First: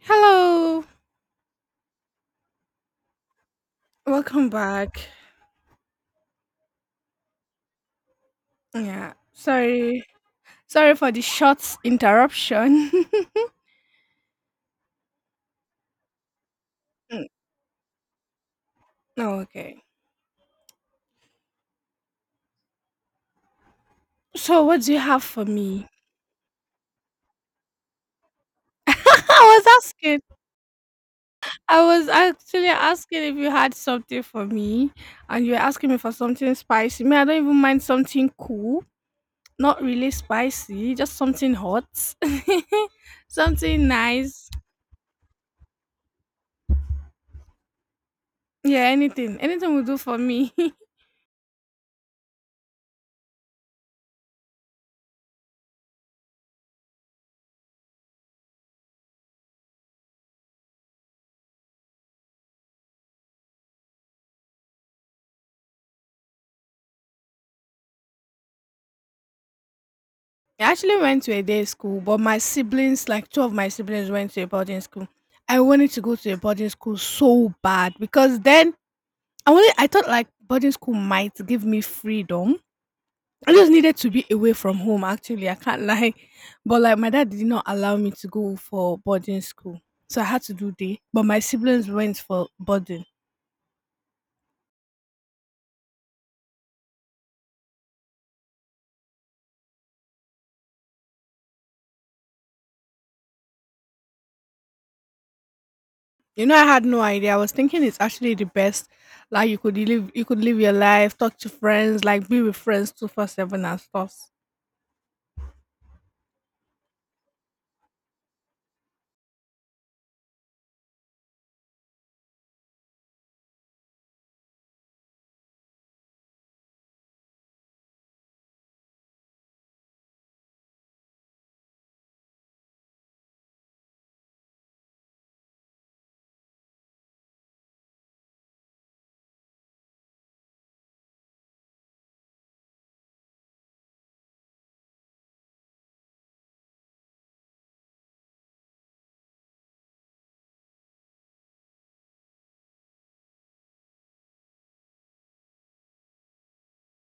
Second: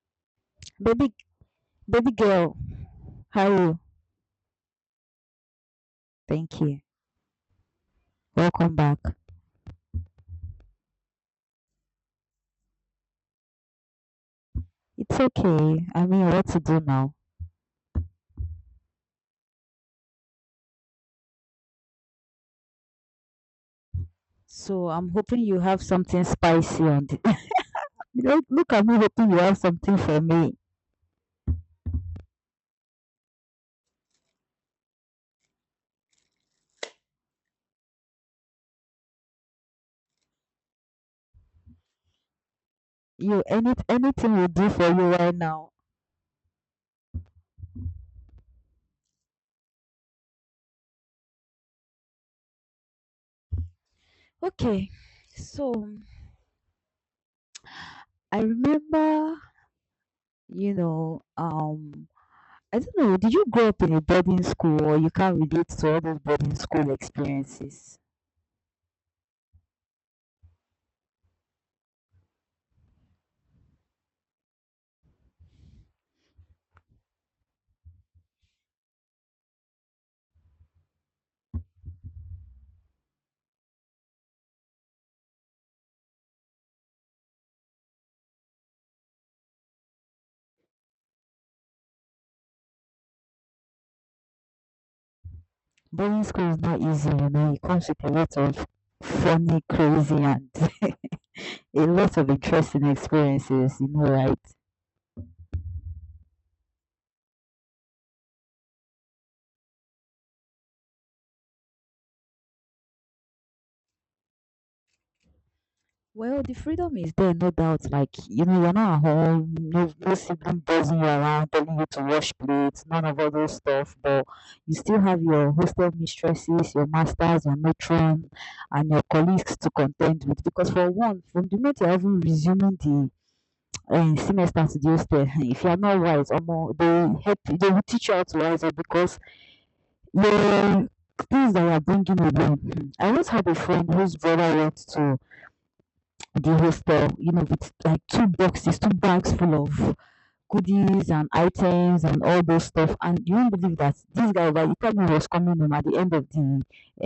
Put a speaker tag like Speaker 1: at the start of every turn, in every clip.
Speaker 1: Hello,
Speaker 2: Baby, baby girl, how are you?
Speaker 1: welcome back.
Speaker 2: Thank you. Welcome back.
Speaker 1: Yeah, sorry, for the short interruption.
Speaker 2: It's okay. I mean, what to do now?
Speaker 1: Mm, oh, okay. So, what
Speaker 2: So
Speaker 1: do you
Speaker 2: I'm
Speaker 1: have
Speaker 2: hoping
Speaker 1: for
Speaker 2: you have
Speaker 1: me?
Speaker 2: something spicy on the. Look at me hoping you have
Speaker 1: I was
Speaker 2: something
Speaker 1: asking.
Speaker 2: for me.
Speaker 1: I was actually asking if you had something for me, and you were asking me for something spicy. Me, I don't even mind something cool, not really spicy, just something hot,
Speaker 2: You any
Speaker 1: something
Speaker 2: anything will
Speaker 1: nice.
Speaker 2: do for you right now.
Speaker 1: Yeah, anything, will do for me.
Speaker 2: Okay. So I remember, you know, um, I don't know. Did you grow up in a boarding school, or you can't relate to all those boarding school experiences?
Speaker 1: I actually went to a day school, but my siblings, like two of my siblings, went to a boarding school. I wanted to go to a boarding school so bad because then I thought like boarding school might give me freedom. I just needed to be away from home, actually. I can't lie. But like my dad did not allow me to go for boarding school. So I had to do day. But my siblings went for boarding.
Speaker 2: Boarding school is not easy, you know. It comes with a lot of funny, crazy, and a lot of interesting experiences, you know, right?
Speaker 1: You know, I had no idea. I was thinking it's actually the best. Like you could live your life, talk to friends, like be with friends 24/7 and stuff.
Speaker 2: Well, the freedom is there, no doubt. Like, you know, you're not at home, no sibling buzzing you around, telling you to wash plates, none of all those stuff, but you still have your hostel mistresses, your masters, your matron, and your colleagues to contend with. Because, for one, from the moment you're even resuming the semester to the hostel, if you are not wise, omo, they help. They will teach you how to wise up, because the things that you are bringing alone, I once had a friend whose brother went to the hostel, you know, with like two boxes, two bags full of goodies and items and all those stuff, and you won't believe that this guy, by the time he told me, was coming home at the end of the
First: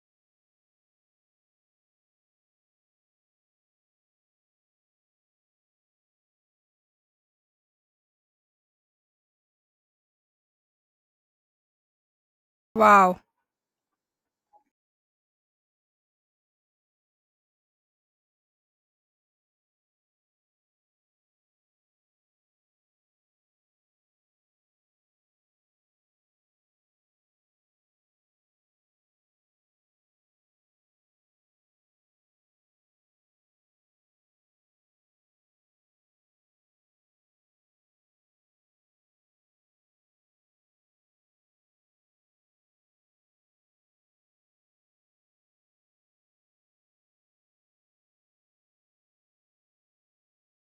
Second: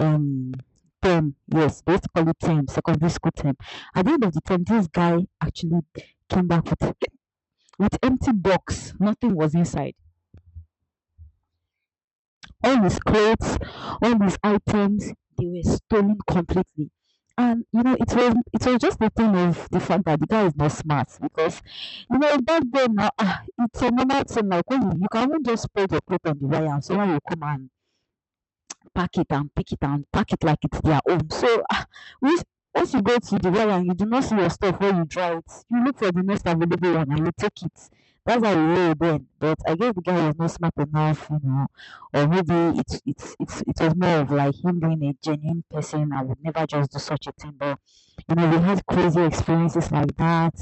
Speaker 2: um term. Yes, basically used to call term, secondary school term. At the end of the term, this guy actually came back with empty box. Nothing was inside. All his
Speaker 1: Wow.
Speaker 2: clothes, all his items, they were stolen completely. And you know, it was just the thing of the fact that the guy is not smart, because you know, back then now, ah, it's a normal thing. Like when you can even just spread your clothes on the wire, and someone will come and pack it and pick it and pack it like it's their own. So, ah, which, once you go to the well and you do not see your stuff where you draw it, you look for the most available one and you take it. That's how you roll then. But I guess the guy was not smart enough, you know, or maybe it was more of like him being a genuine person. I would never just do such a thing. But you know, we had crazy experiences like that.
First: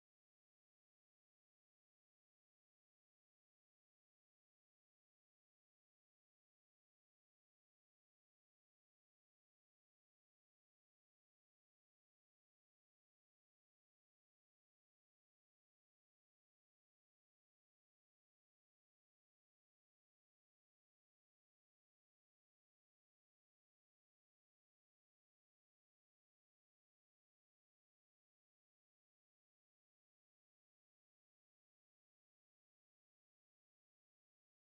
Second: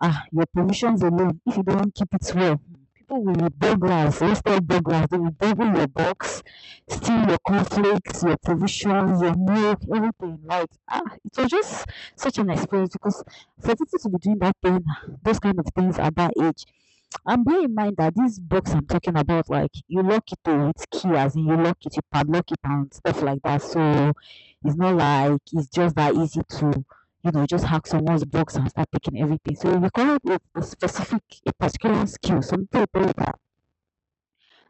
Speaker 2: Ah, your provisions alone, if you don't keep it well, people will be burglars, let's tell burglars, they will burgle your box. Steal your conflicts, your provisions, your milk, everything. Like, ah, it was just such an experience, because for people to be doing that thing, those kind of things at that age. And bear in mind that this box I'm talking about, like you lock it to its key, as in you lock it, you padlock it and stuff like that. So it's not like it's just that easy to. You know, just hack someone's box and start taking everything. So it required a specific, a particular skill, something about that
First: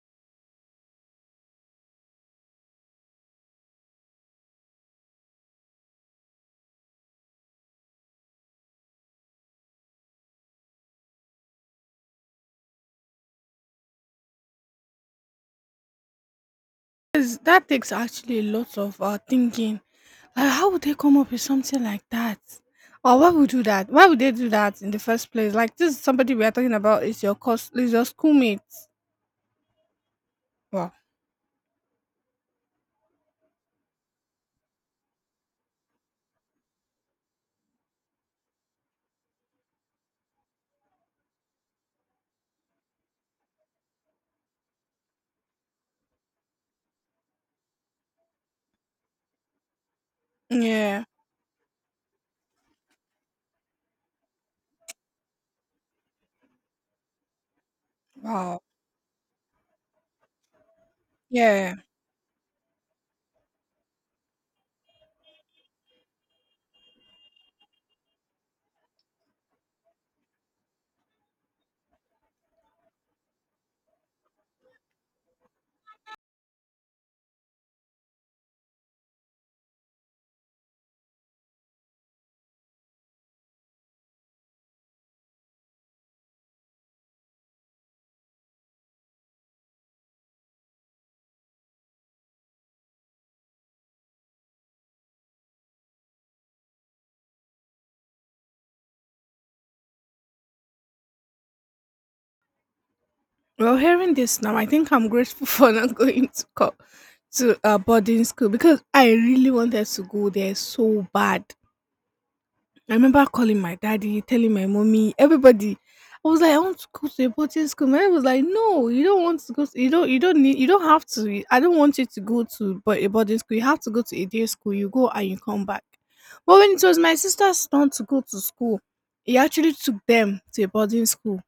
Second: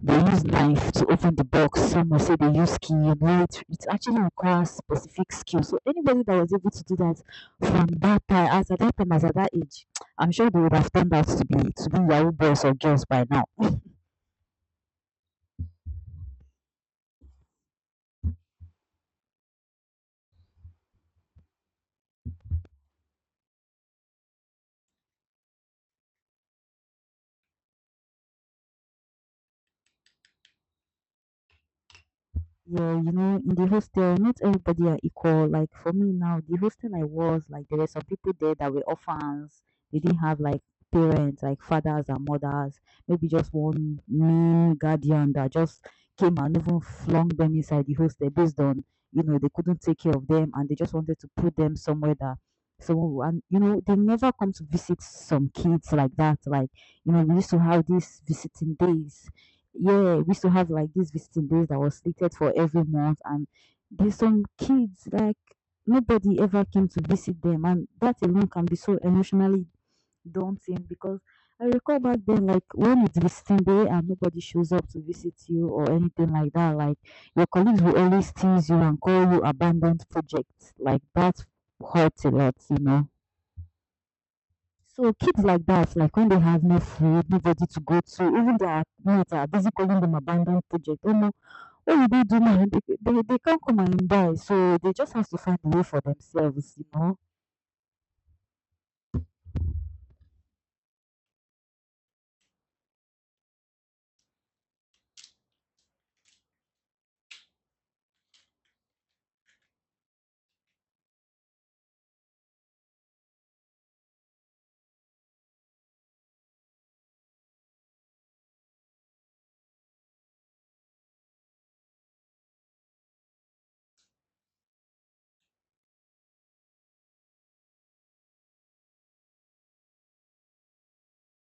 Speaker 2: they use knife to open the box. Some will say they use key. You know, it actually requires specific skill. So anybody that was able to do that, from that time, as at that time, as at that age, I'm sure they would have turned out to be Yahoo boys or girls by now.
Speaker 1: That takes actually a lot of thinking. Like, how would they come up with something like that? Or why would do that? Why would they do that in the first place? Like this is somebody we are talking about is your cos is your schoolmate. Wow.
Speaker 2: Yeah, you know, in the hostel, not everybody are equal. Like for me now, the hostel I was, like there were some people there that were orphans. They didn't have like parents, like fathers and mothers. Maybe just one male guardian that just came and even flung them inside the hostel based on, you know, they couldn't take care of them and they just
Speaker 1: Yeah.
Speaker 2: wanted to put them somewhere that someone will- and you know, they never come to visit some kids like that. Like, you know, we used to have these
Speaker 1: Wow.
Speaker 2: visiting days, yeah, we used to have like these visiting days
Speaker 1: Yeah.
Speaker 2: that was slated for every month, and there's some kids like nobody ever came to visit them, and that alone can be so emotionally daunting, because I recall back then, like when it's visiting day and nobody shows up to visit you or anything like that, like your colleagues will always tease you and call you abandoned projects. Like that hurts a lot, you know. So kids like that, like when they have no food, nobody to go to, even their parents are busy calling them abandoned project. Oh no, what will they do now? They can't come and buy, so they just have to find a way for themselves, you know.
Speaker 1: Well, hearing this now, I think I'm grateful for not going to to boarding school because I really wanted to go there so bad. I remember calling my daddy, telling my mommy, everybody. I was like, I want to go to a boarding school. My dad was like, No, you don't want to go. You don't. You don't need. You don't have to. I don't want you to go to but a boarding school. You have to go to a day school. You go and you come back. But when it was my sister's turn to go to school, he actually took them to a boarding school.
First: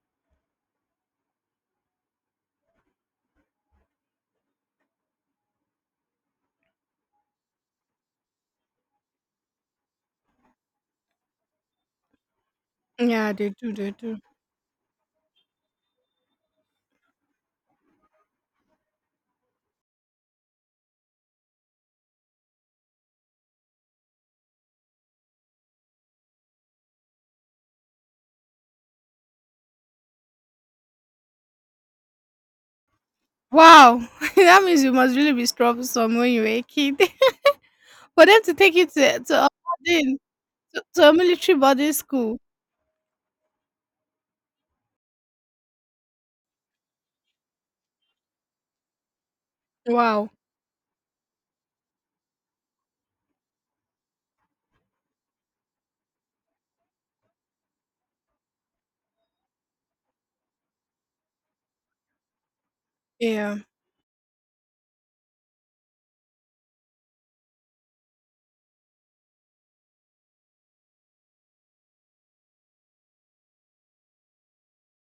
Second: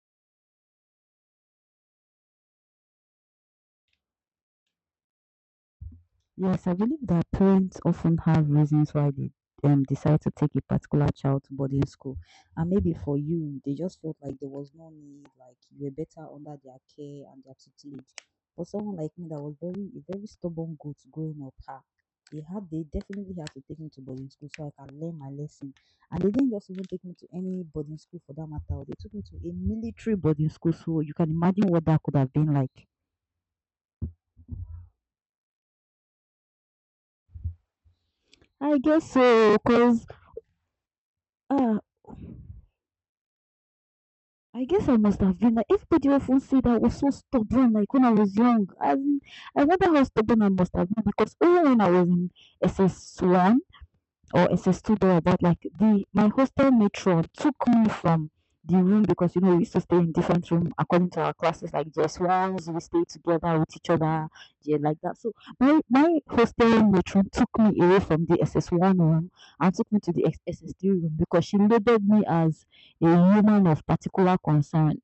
Speaker 2: Yes, I believe that parents often have reasons why they decide to take a particular child to boarding school. And maybe for
Speaker 1: Yeah, they
Speaker 2: you,
Speaker 1: do.
Speaker 2: they
Speaker 1: They
Speaker 2: just felt
Speaker 1: do.
Speaker 2: like there was no need, like you were better under their care and their tutelage. For someone like me that was very stubborn goat growing up, ha, they definitely had to take me to boarding school so I can learn my lesson. And they didn't just even take me to any boarding school for that matter. They took me to a military boarding school, so you can imagine what that could have been like.
Speaker 1: Wow, that means you must really be troublesome when you were a kid. For them to take
Speaker 2: I
Speaker 1: you
Speaker 2: guess
Speaker 1: to a
Speaker 2: so, cause
Speaker 1: boarding to a military
Speaker 2: ah.
Speaker 1: boarding school.
Speaker 2: I guess I must have been, like everybody often said I was so stubborn like when I was young. As in, I wonder how
Speaker 1: Wow.
Speaker 2: stubborn I must have been, because even when I was in SS1, or it's a studio about like the my hostel matron took me from the room, because you know we used to stay in different room according to our classes, like just ones we stay
Speaker 1: Yeah.
Speaker 2: together with each other, yeah, like that. So my hostel matron took me away from the SS1 room and took me to the SS3 room because she labeled me as a woman of particular concern.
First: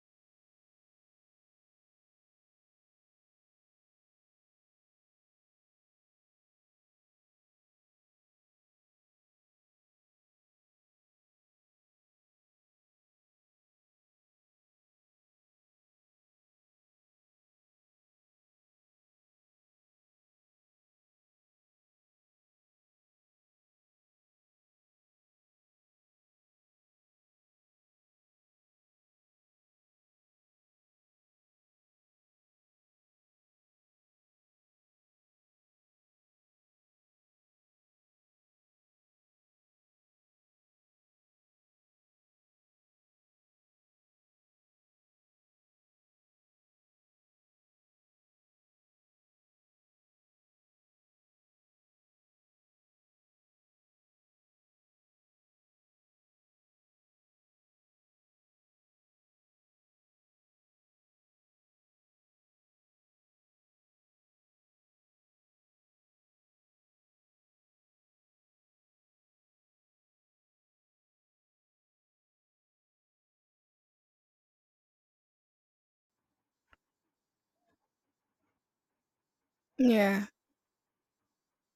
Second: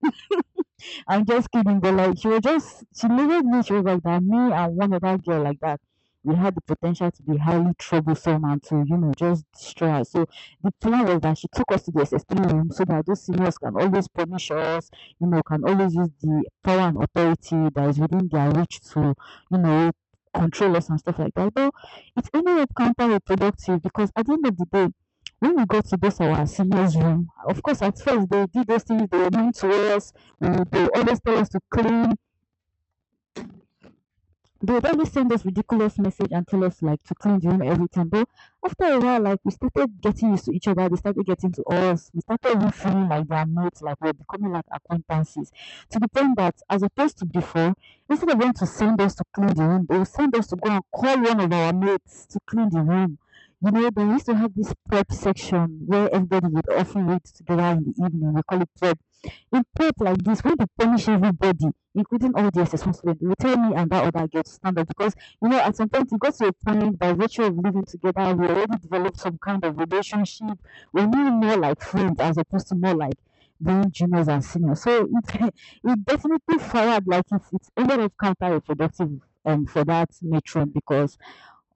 Speaker 2: I'm just kidding, but like she was just she looked at me, she was like that me and one other girl like that. We had the potential to be highly troublesome and to, you know, just destroy us. So the plan was that she took us to the SS3 room so that those seniors can always punish us, you know, can always use the power and authority that is within their reach to, you know, control us and stuff like that. But it ended up counterproductive, because at the end of the day, when we got to both our seniors' room, of course, at first they did those things, they were mean to us, they always tell us to clean. They would always send us ridiculous message and tell us like to clean the room every time. But after a while, like we started getting used to each other. They started getting to us. We started even feeling like they are mates, like we're becoming like acquaintances. To the point that, as opposed to before, instead of them to send us to clean the room, they would send us to go and call one of our mates to clean the room. You know, they used to have this prep section where everybody would often read together in the evening. We call it prep. In fact, like this, we dey punish everybody including all di students dey will tell me and that other girl to stand up, because you know at some point e got to a point, by virtue of living together we already develop some kind of relationship, we now more like friends as opposed to more like being juniors and seniors. So it it definitely fired, like it ended up counterproductive for that
Speaker 1: Yeah,
Speaker 2: matron, because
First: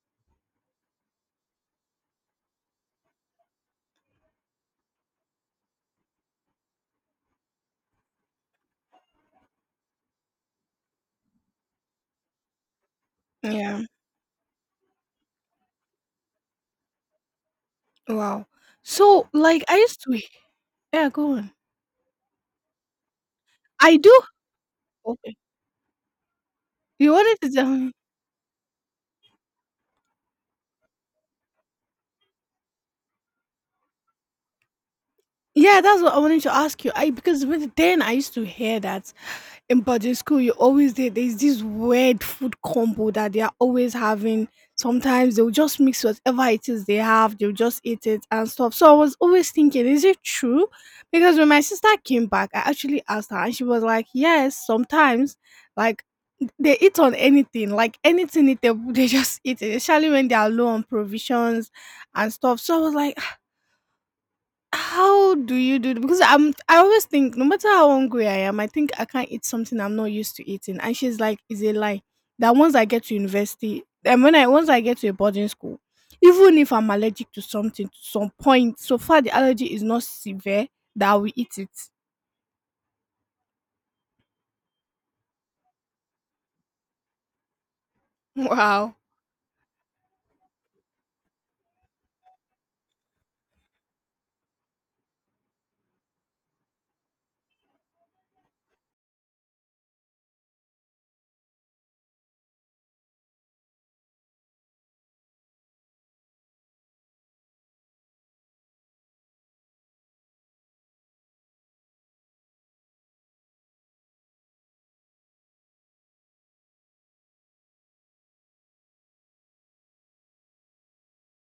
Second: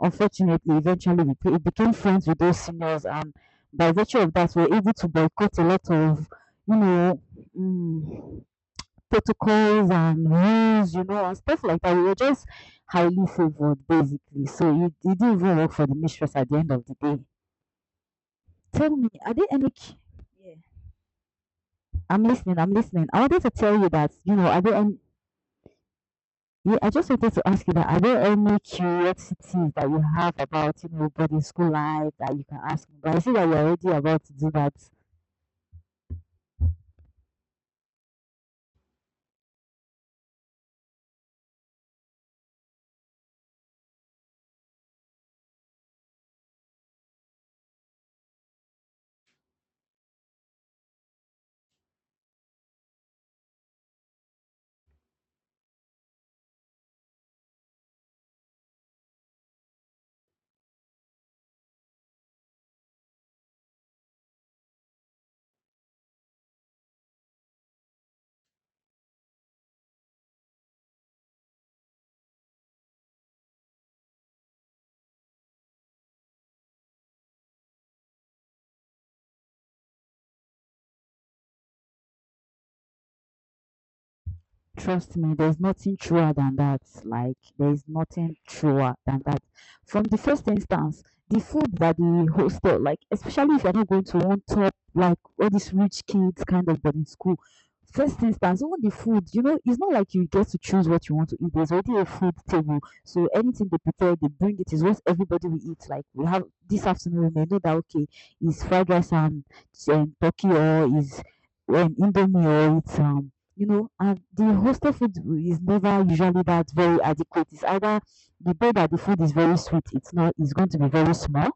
Speaker 2: unfortunately, eventually became friends with those seniors, and by virtue of that, we were able to boycott a lot of, you know, mm, protocols and rules, you know, and stuff like that. We were just highly
Speaker 1: yeah.
Speaker 2: favored, basically. So it didn't even work for the mistress at the end of the day.
Speaker 1: Wow.
Speaker 2: Tell me,
Speaker 1: So,
Speaker 2: are there
Speaker 1: like,
Speaker 2: any?
Speaker 1: I used to
Speaker 2: Yeah.
Speaker 1: Yeah, go on.
Speaker 2: I'm listening. I'm listening. I wanted to tell you
Speaker 1: I
Speaker 2: that,
Speaker 1: do
Speaker 2: you know, are there any...
Speaker 1: okay.
Speaker 2: Yeah, I just
Speaker 1: You
Speaker 2: wanted
Speaker 1: wanted
Speaker 2: to
Speaker 1: to
Speaker 2: ask
Speaker 1: tell
Speaker 2: you that,
Speaker 1: me?
Speaker 2: are there any curiosities that you have about, you know, boarding school life that you can ask me? But I see that you're already about to do that.
Speaker 1: Yeah, that's what I wanted to ask you. I because with then I used to hear that in boarding school you always there, there's this weird food combo that they are always having. Sometimes they'll just mix whatever it is they have, they'll just eat it and stuff. So I was always thinking, is it true? Because when my sister came back, I actually asked her and she was like, Yes, sometimes like they eat on anything, like anything eatable, they just eat it, especially when they are low on provisions and stuff. So I was like, how do you do because I always think no matter how hungry I am, I think I can't eat something I'm not used to eating. And she's like, it's a lie. That once I get to a boarding school, even if I'm allergic to something to some point, so far the allergy is not severe that I will eat it.
Speaker 2: Trust me, there's nothing truer than that. Like, there's nothing truer
Speaker 1: Wow.
Speaker 2: than that. From the first instance, the food that the hostel, like, especially if you're not going to one top, like all these rich kids kind of boarding school, first instance, all the food, you know, it's not like you get to choose what you want to eat. There's already a food table. So anything they prepare, they bring it, is what everybody will eat. Like, we have this afternoon, we may know that, okay, it's fried rice and turkey or is indomie or it's and the hostel food is never usually that very adequate. It's either the day that the food is very sweet, it's not, it's going to be very small,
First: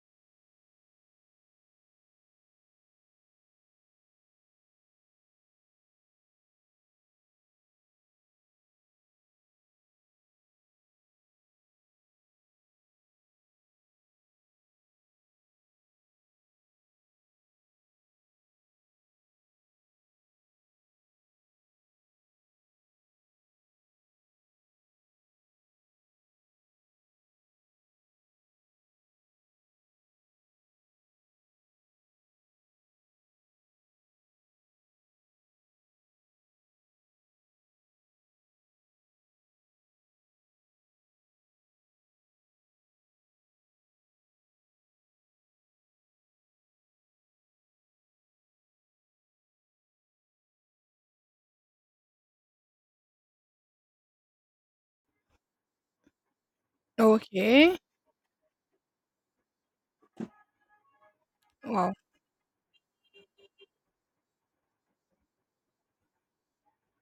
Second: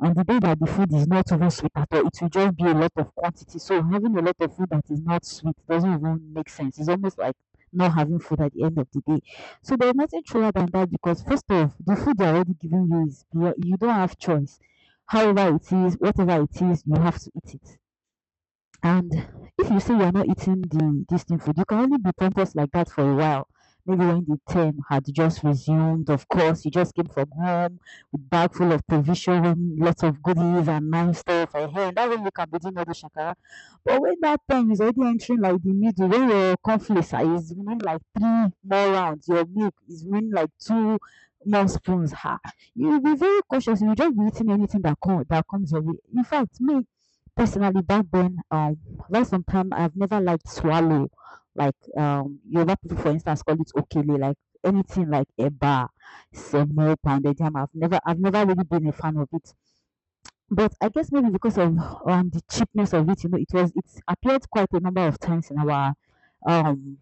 Speaker 2: and the day that the food is not even sweet at all, it will just be a lot of quantity. So having a lot of food that is not sweet doesn't even make sense. It's almost like not having food at the end of the day. So there's nothing truer than that because first off, the food they're already giving you is you don't have choice. However it is, whatever it is, you have to eat it. And if you say you're not eating the this thing food, you can only be pompous like that for a while. Maybe when the term had just resumed, of course, you just came from home with bag full of provision, lots of goodies and nice stuff. And hey, that way you can be doing all the shakara. But when that time is already entering like the middle, when your conflict is remaining like three more rounds, your milk is remaining like two more spoons. Ha! You'll be very cautious. You'll just be eating anything that come, that comes your way. In fact, me personally back then, while sometimes I've never liked swallow, like Yoruba people, for instance, call it okele, like anything like eba, semo, pounded yam. I've
Speaker 1: Okay.
Speaker 2: never, I've never really been a fan of it. But I guess maybe because of
Speaker 1: Wow.
Speaker 2: the cheapness of it, you know, it was it appeared quite a number of times in our um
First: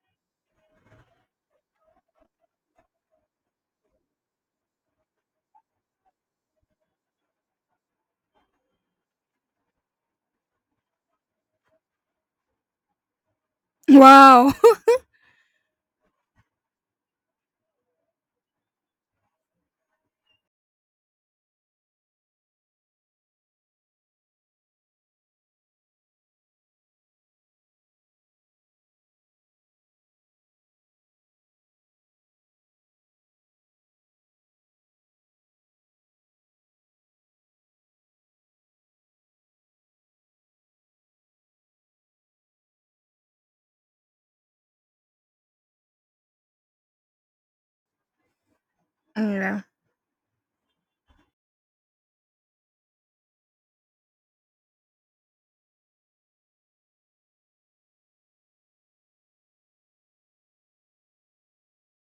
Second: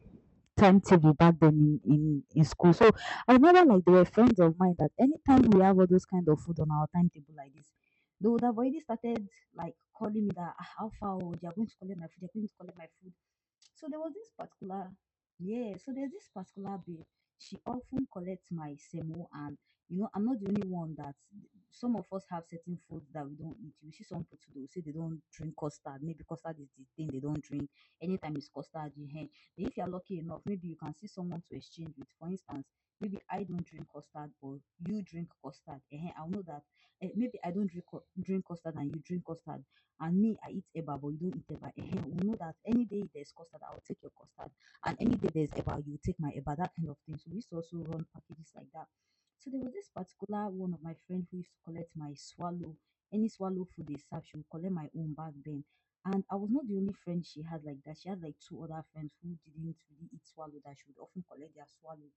Speaker 2: timetable back then in school. So I remember like there were friends of mine that anytime we have all those kind of food on our timetable like this, they would have already started like calling me that "Ah, how far oh, they are going to collect my food, they are going to collect my food. So there was this
Speaker 1: Wow.
Speaker 2: particular, yeah, so there's this particular babe. She often collects my semo, and you know, I'm not the only one that some of us have certain foods that we don't eat. You see, some people too, they will say they don't drink custard. Maybe custard is the thing they don't drink. Anytime it's custard, you hear. Then if you're lucky enough, maybe you can see someone to exchange with. For instance, maybe I don't drink custard, but you drink custard. Ehen, I'll know that eh, maybe I don't drink drink custard and you drink custard. And me, I eat eba, but you don't eat eba. we know that any day there's custard, I'll take your custard. And any day there's eba, you take my eba, that kind of thing. So we used to also run packages like that. So there
Speaker 1: Yeah.
Speaker 2: was this particular one of my friend who used to collect my swallow, any swallow food they serve, she would collect my own back then. And I was not the only friend she had like that. She had like two other friends who didn't really eat swallow that she would often collect their swallow.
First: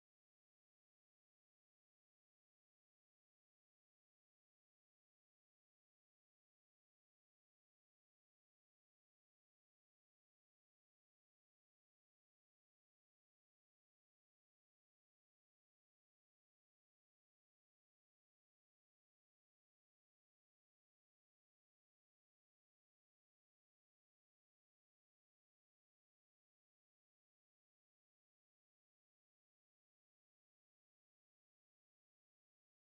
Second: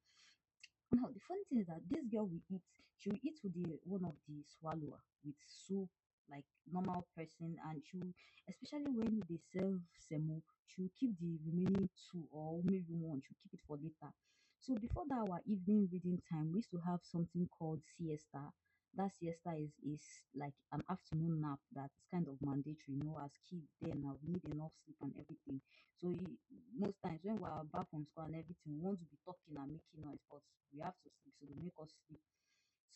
Speaker 2: Now the funny thing is that this girl will eat. She will eat with the one of the swallower with soup, like normal person, and she will, especially when they serve semo, she will keep the remaining two or maybe one. She will keep it for later. So before that our evening reading time, we used to have something called siesta. That siesta is like an afternoon nap that's kind of mandatory. You know, as kids then now we need enough sleep and everything. So most times when we're back from school and everything, we want to be talking and making noise, but we have to sleep, so they make us sleep.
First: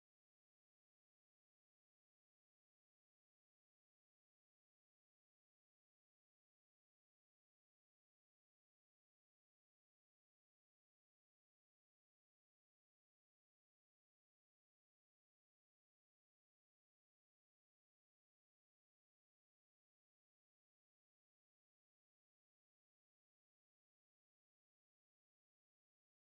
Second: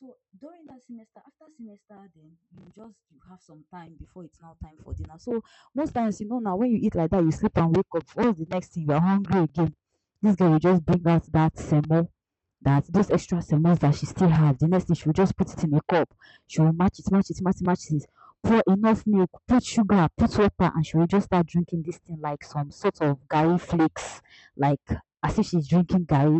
Speaker 2: So during that semester, after semester, then you have some time before it's now time for dinner. So most times, you know, now when you eat like that, you sleep and wake up. What's the next thing? You're hungry again. This girl will just bring out that semo, that those extra semos that she still have. The next thing she will just put it in a cup. She will match it, match it, match it, match it pour enough milk, put sugar, put water, and she will just start drinking this thing like some sort of garri flakes, like as if she's drinking garri.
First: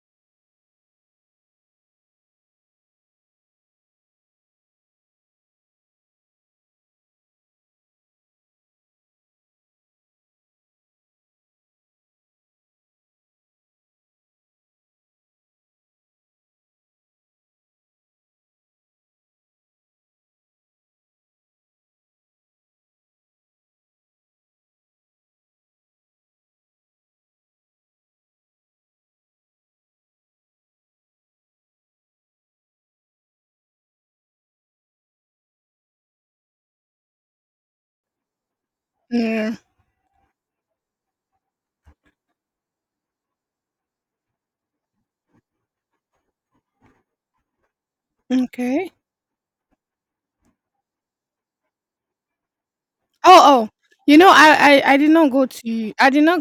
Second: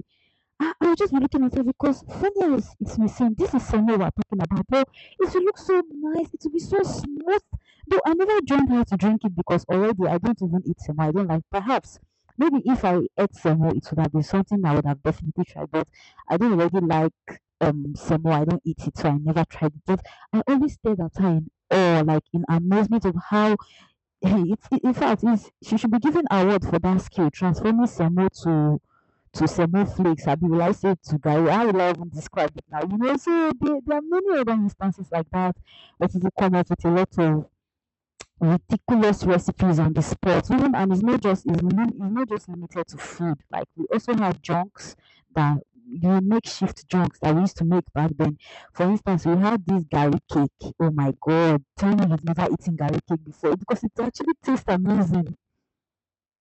Speaker 2: I was just looking at myself because Sonia is missing. This is Sonia we're talking about. Well, it will look so nice. It will be so smooth. Though I never joined her to drink it because already I don't even eat semo. I don't like. Perhaps maybe if I ate semo, it would have been something I would have definitely tried. But I don't really like semo. I don't eat it, so I never tried it. But I always stayed at her in awe, like in amazement of how. Hey, it's in fact, she should be given an award for that skill transforming to semiflakes, I say to Gary, how will I even describe it now? You know, so there are many other instances like that where people come up with a lot of ridiculous
Speaker 1: Yeah.
Speaker 2: recipes on the spot. Even and it's not just it's not just limited to food. Like we also have junks that the makeshift junks that we used to make back then. For
Speaker 1: Okay.
Speaker 2: instance, we had this garlic cake. Oh my god, tell me you've never eaten garlic cake before
Speaker 1: Oh, oh.
Speaker 2: because it
Speaker 1: You know,
Speaker 2: actually tastes
Speaker 1: I did not
Speaker 2: amazing.
Speaker 1: go to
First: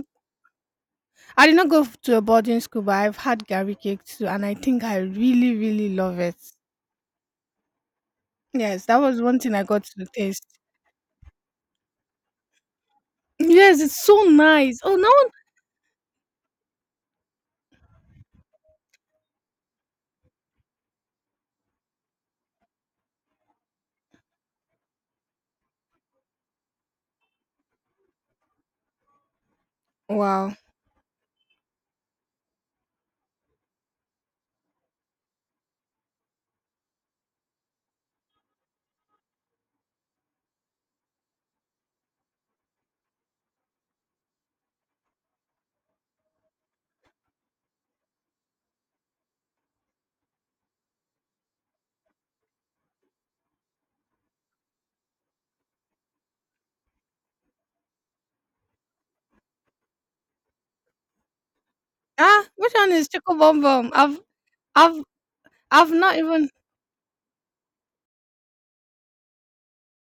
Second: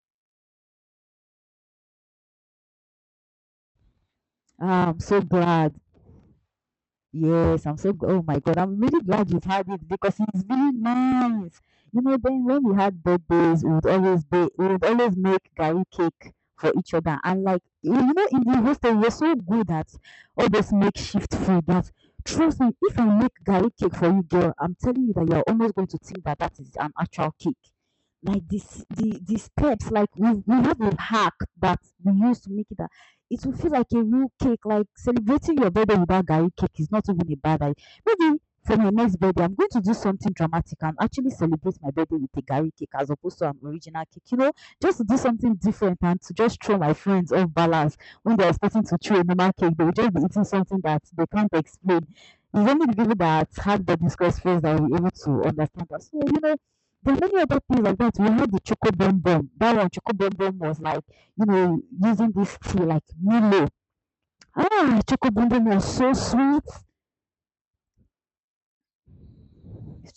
Speaker 1: I did not go to a boarding school, but I've had Gary cake too, and I think
Speaker 2: Ah,
Speaker 1: I
Speaker 2: I'm so
Speaker 1: really,
Speaker 2: glad.
Speaker 1: really love it.
Speaker 2: Yes, oh my God, I'm
Speaker 1: Yes, that
Speaker 2: really
Speaker 1: was
Speaker 2: glad
Speaker 1: one
Speaker 2: you've
Speaker 1: thing I
Speaker 2: had it
Speaker 1: got to
Speaker 2: because it's
Speaker 1: taste.
Speaker 2: really nice. You know, then when we had birthdays,
Speaker 1: Yes, it's so
Speaker 2: we
Speaker 1: nice.
Speaker 2: would
Speaker 1: Oh no!
Speaker 2: always make gari cake for each other. And like you know, in the hostel, we're so good at all this makeshift food that trust me, if I make gari cake for you, girl, I'm telling you that you're almost going to think that that is an actual cake. Like this, the steps, like we
Speaker 1: Wow.
Speaker 2: have a hack that we use to make it it will feel like a real cake. Like celebrating your birthday without garri cake is not even a bad idea. Maybe for my next birthday, I'm going to do something dramatic and actually celebrate my birthday with a garri cake as opposed to an original cake. You know, just to do something different and to just throw my friends off balance when they're expecting to throw a normal cake, they will just be eating something that they can't explain. It's only the people that have the discourse first that will be able to understand that. So you know, there are many other things like that. We had the choco bomb bomb. That one, choco bomb bomb was like you know, using
Speaker 1: Ah,
Speaker 2: this
Speaker 1: which
Speaker 2: tea
Speaker 1: one
Speaker 2: like
Speaker 1: is choco bomb
Speaker 2: Milo.
Speaker 1: bomb?
Speaker 2: Ah,
Speaker 1: I've,
Speaker 2: Choco Bundum was
Speaker 1: I've
Speaker 2: so
Speaker 1: not even.
Speaker 2: sweet.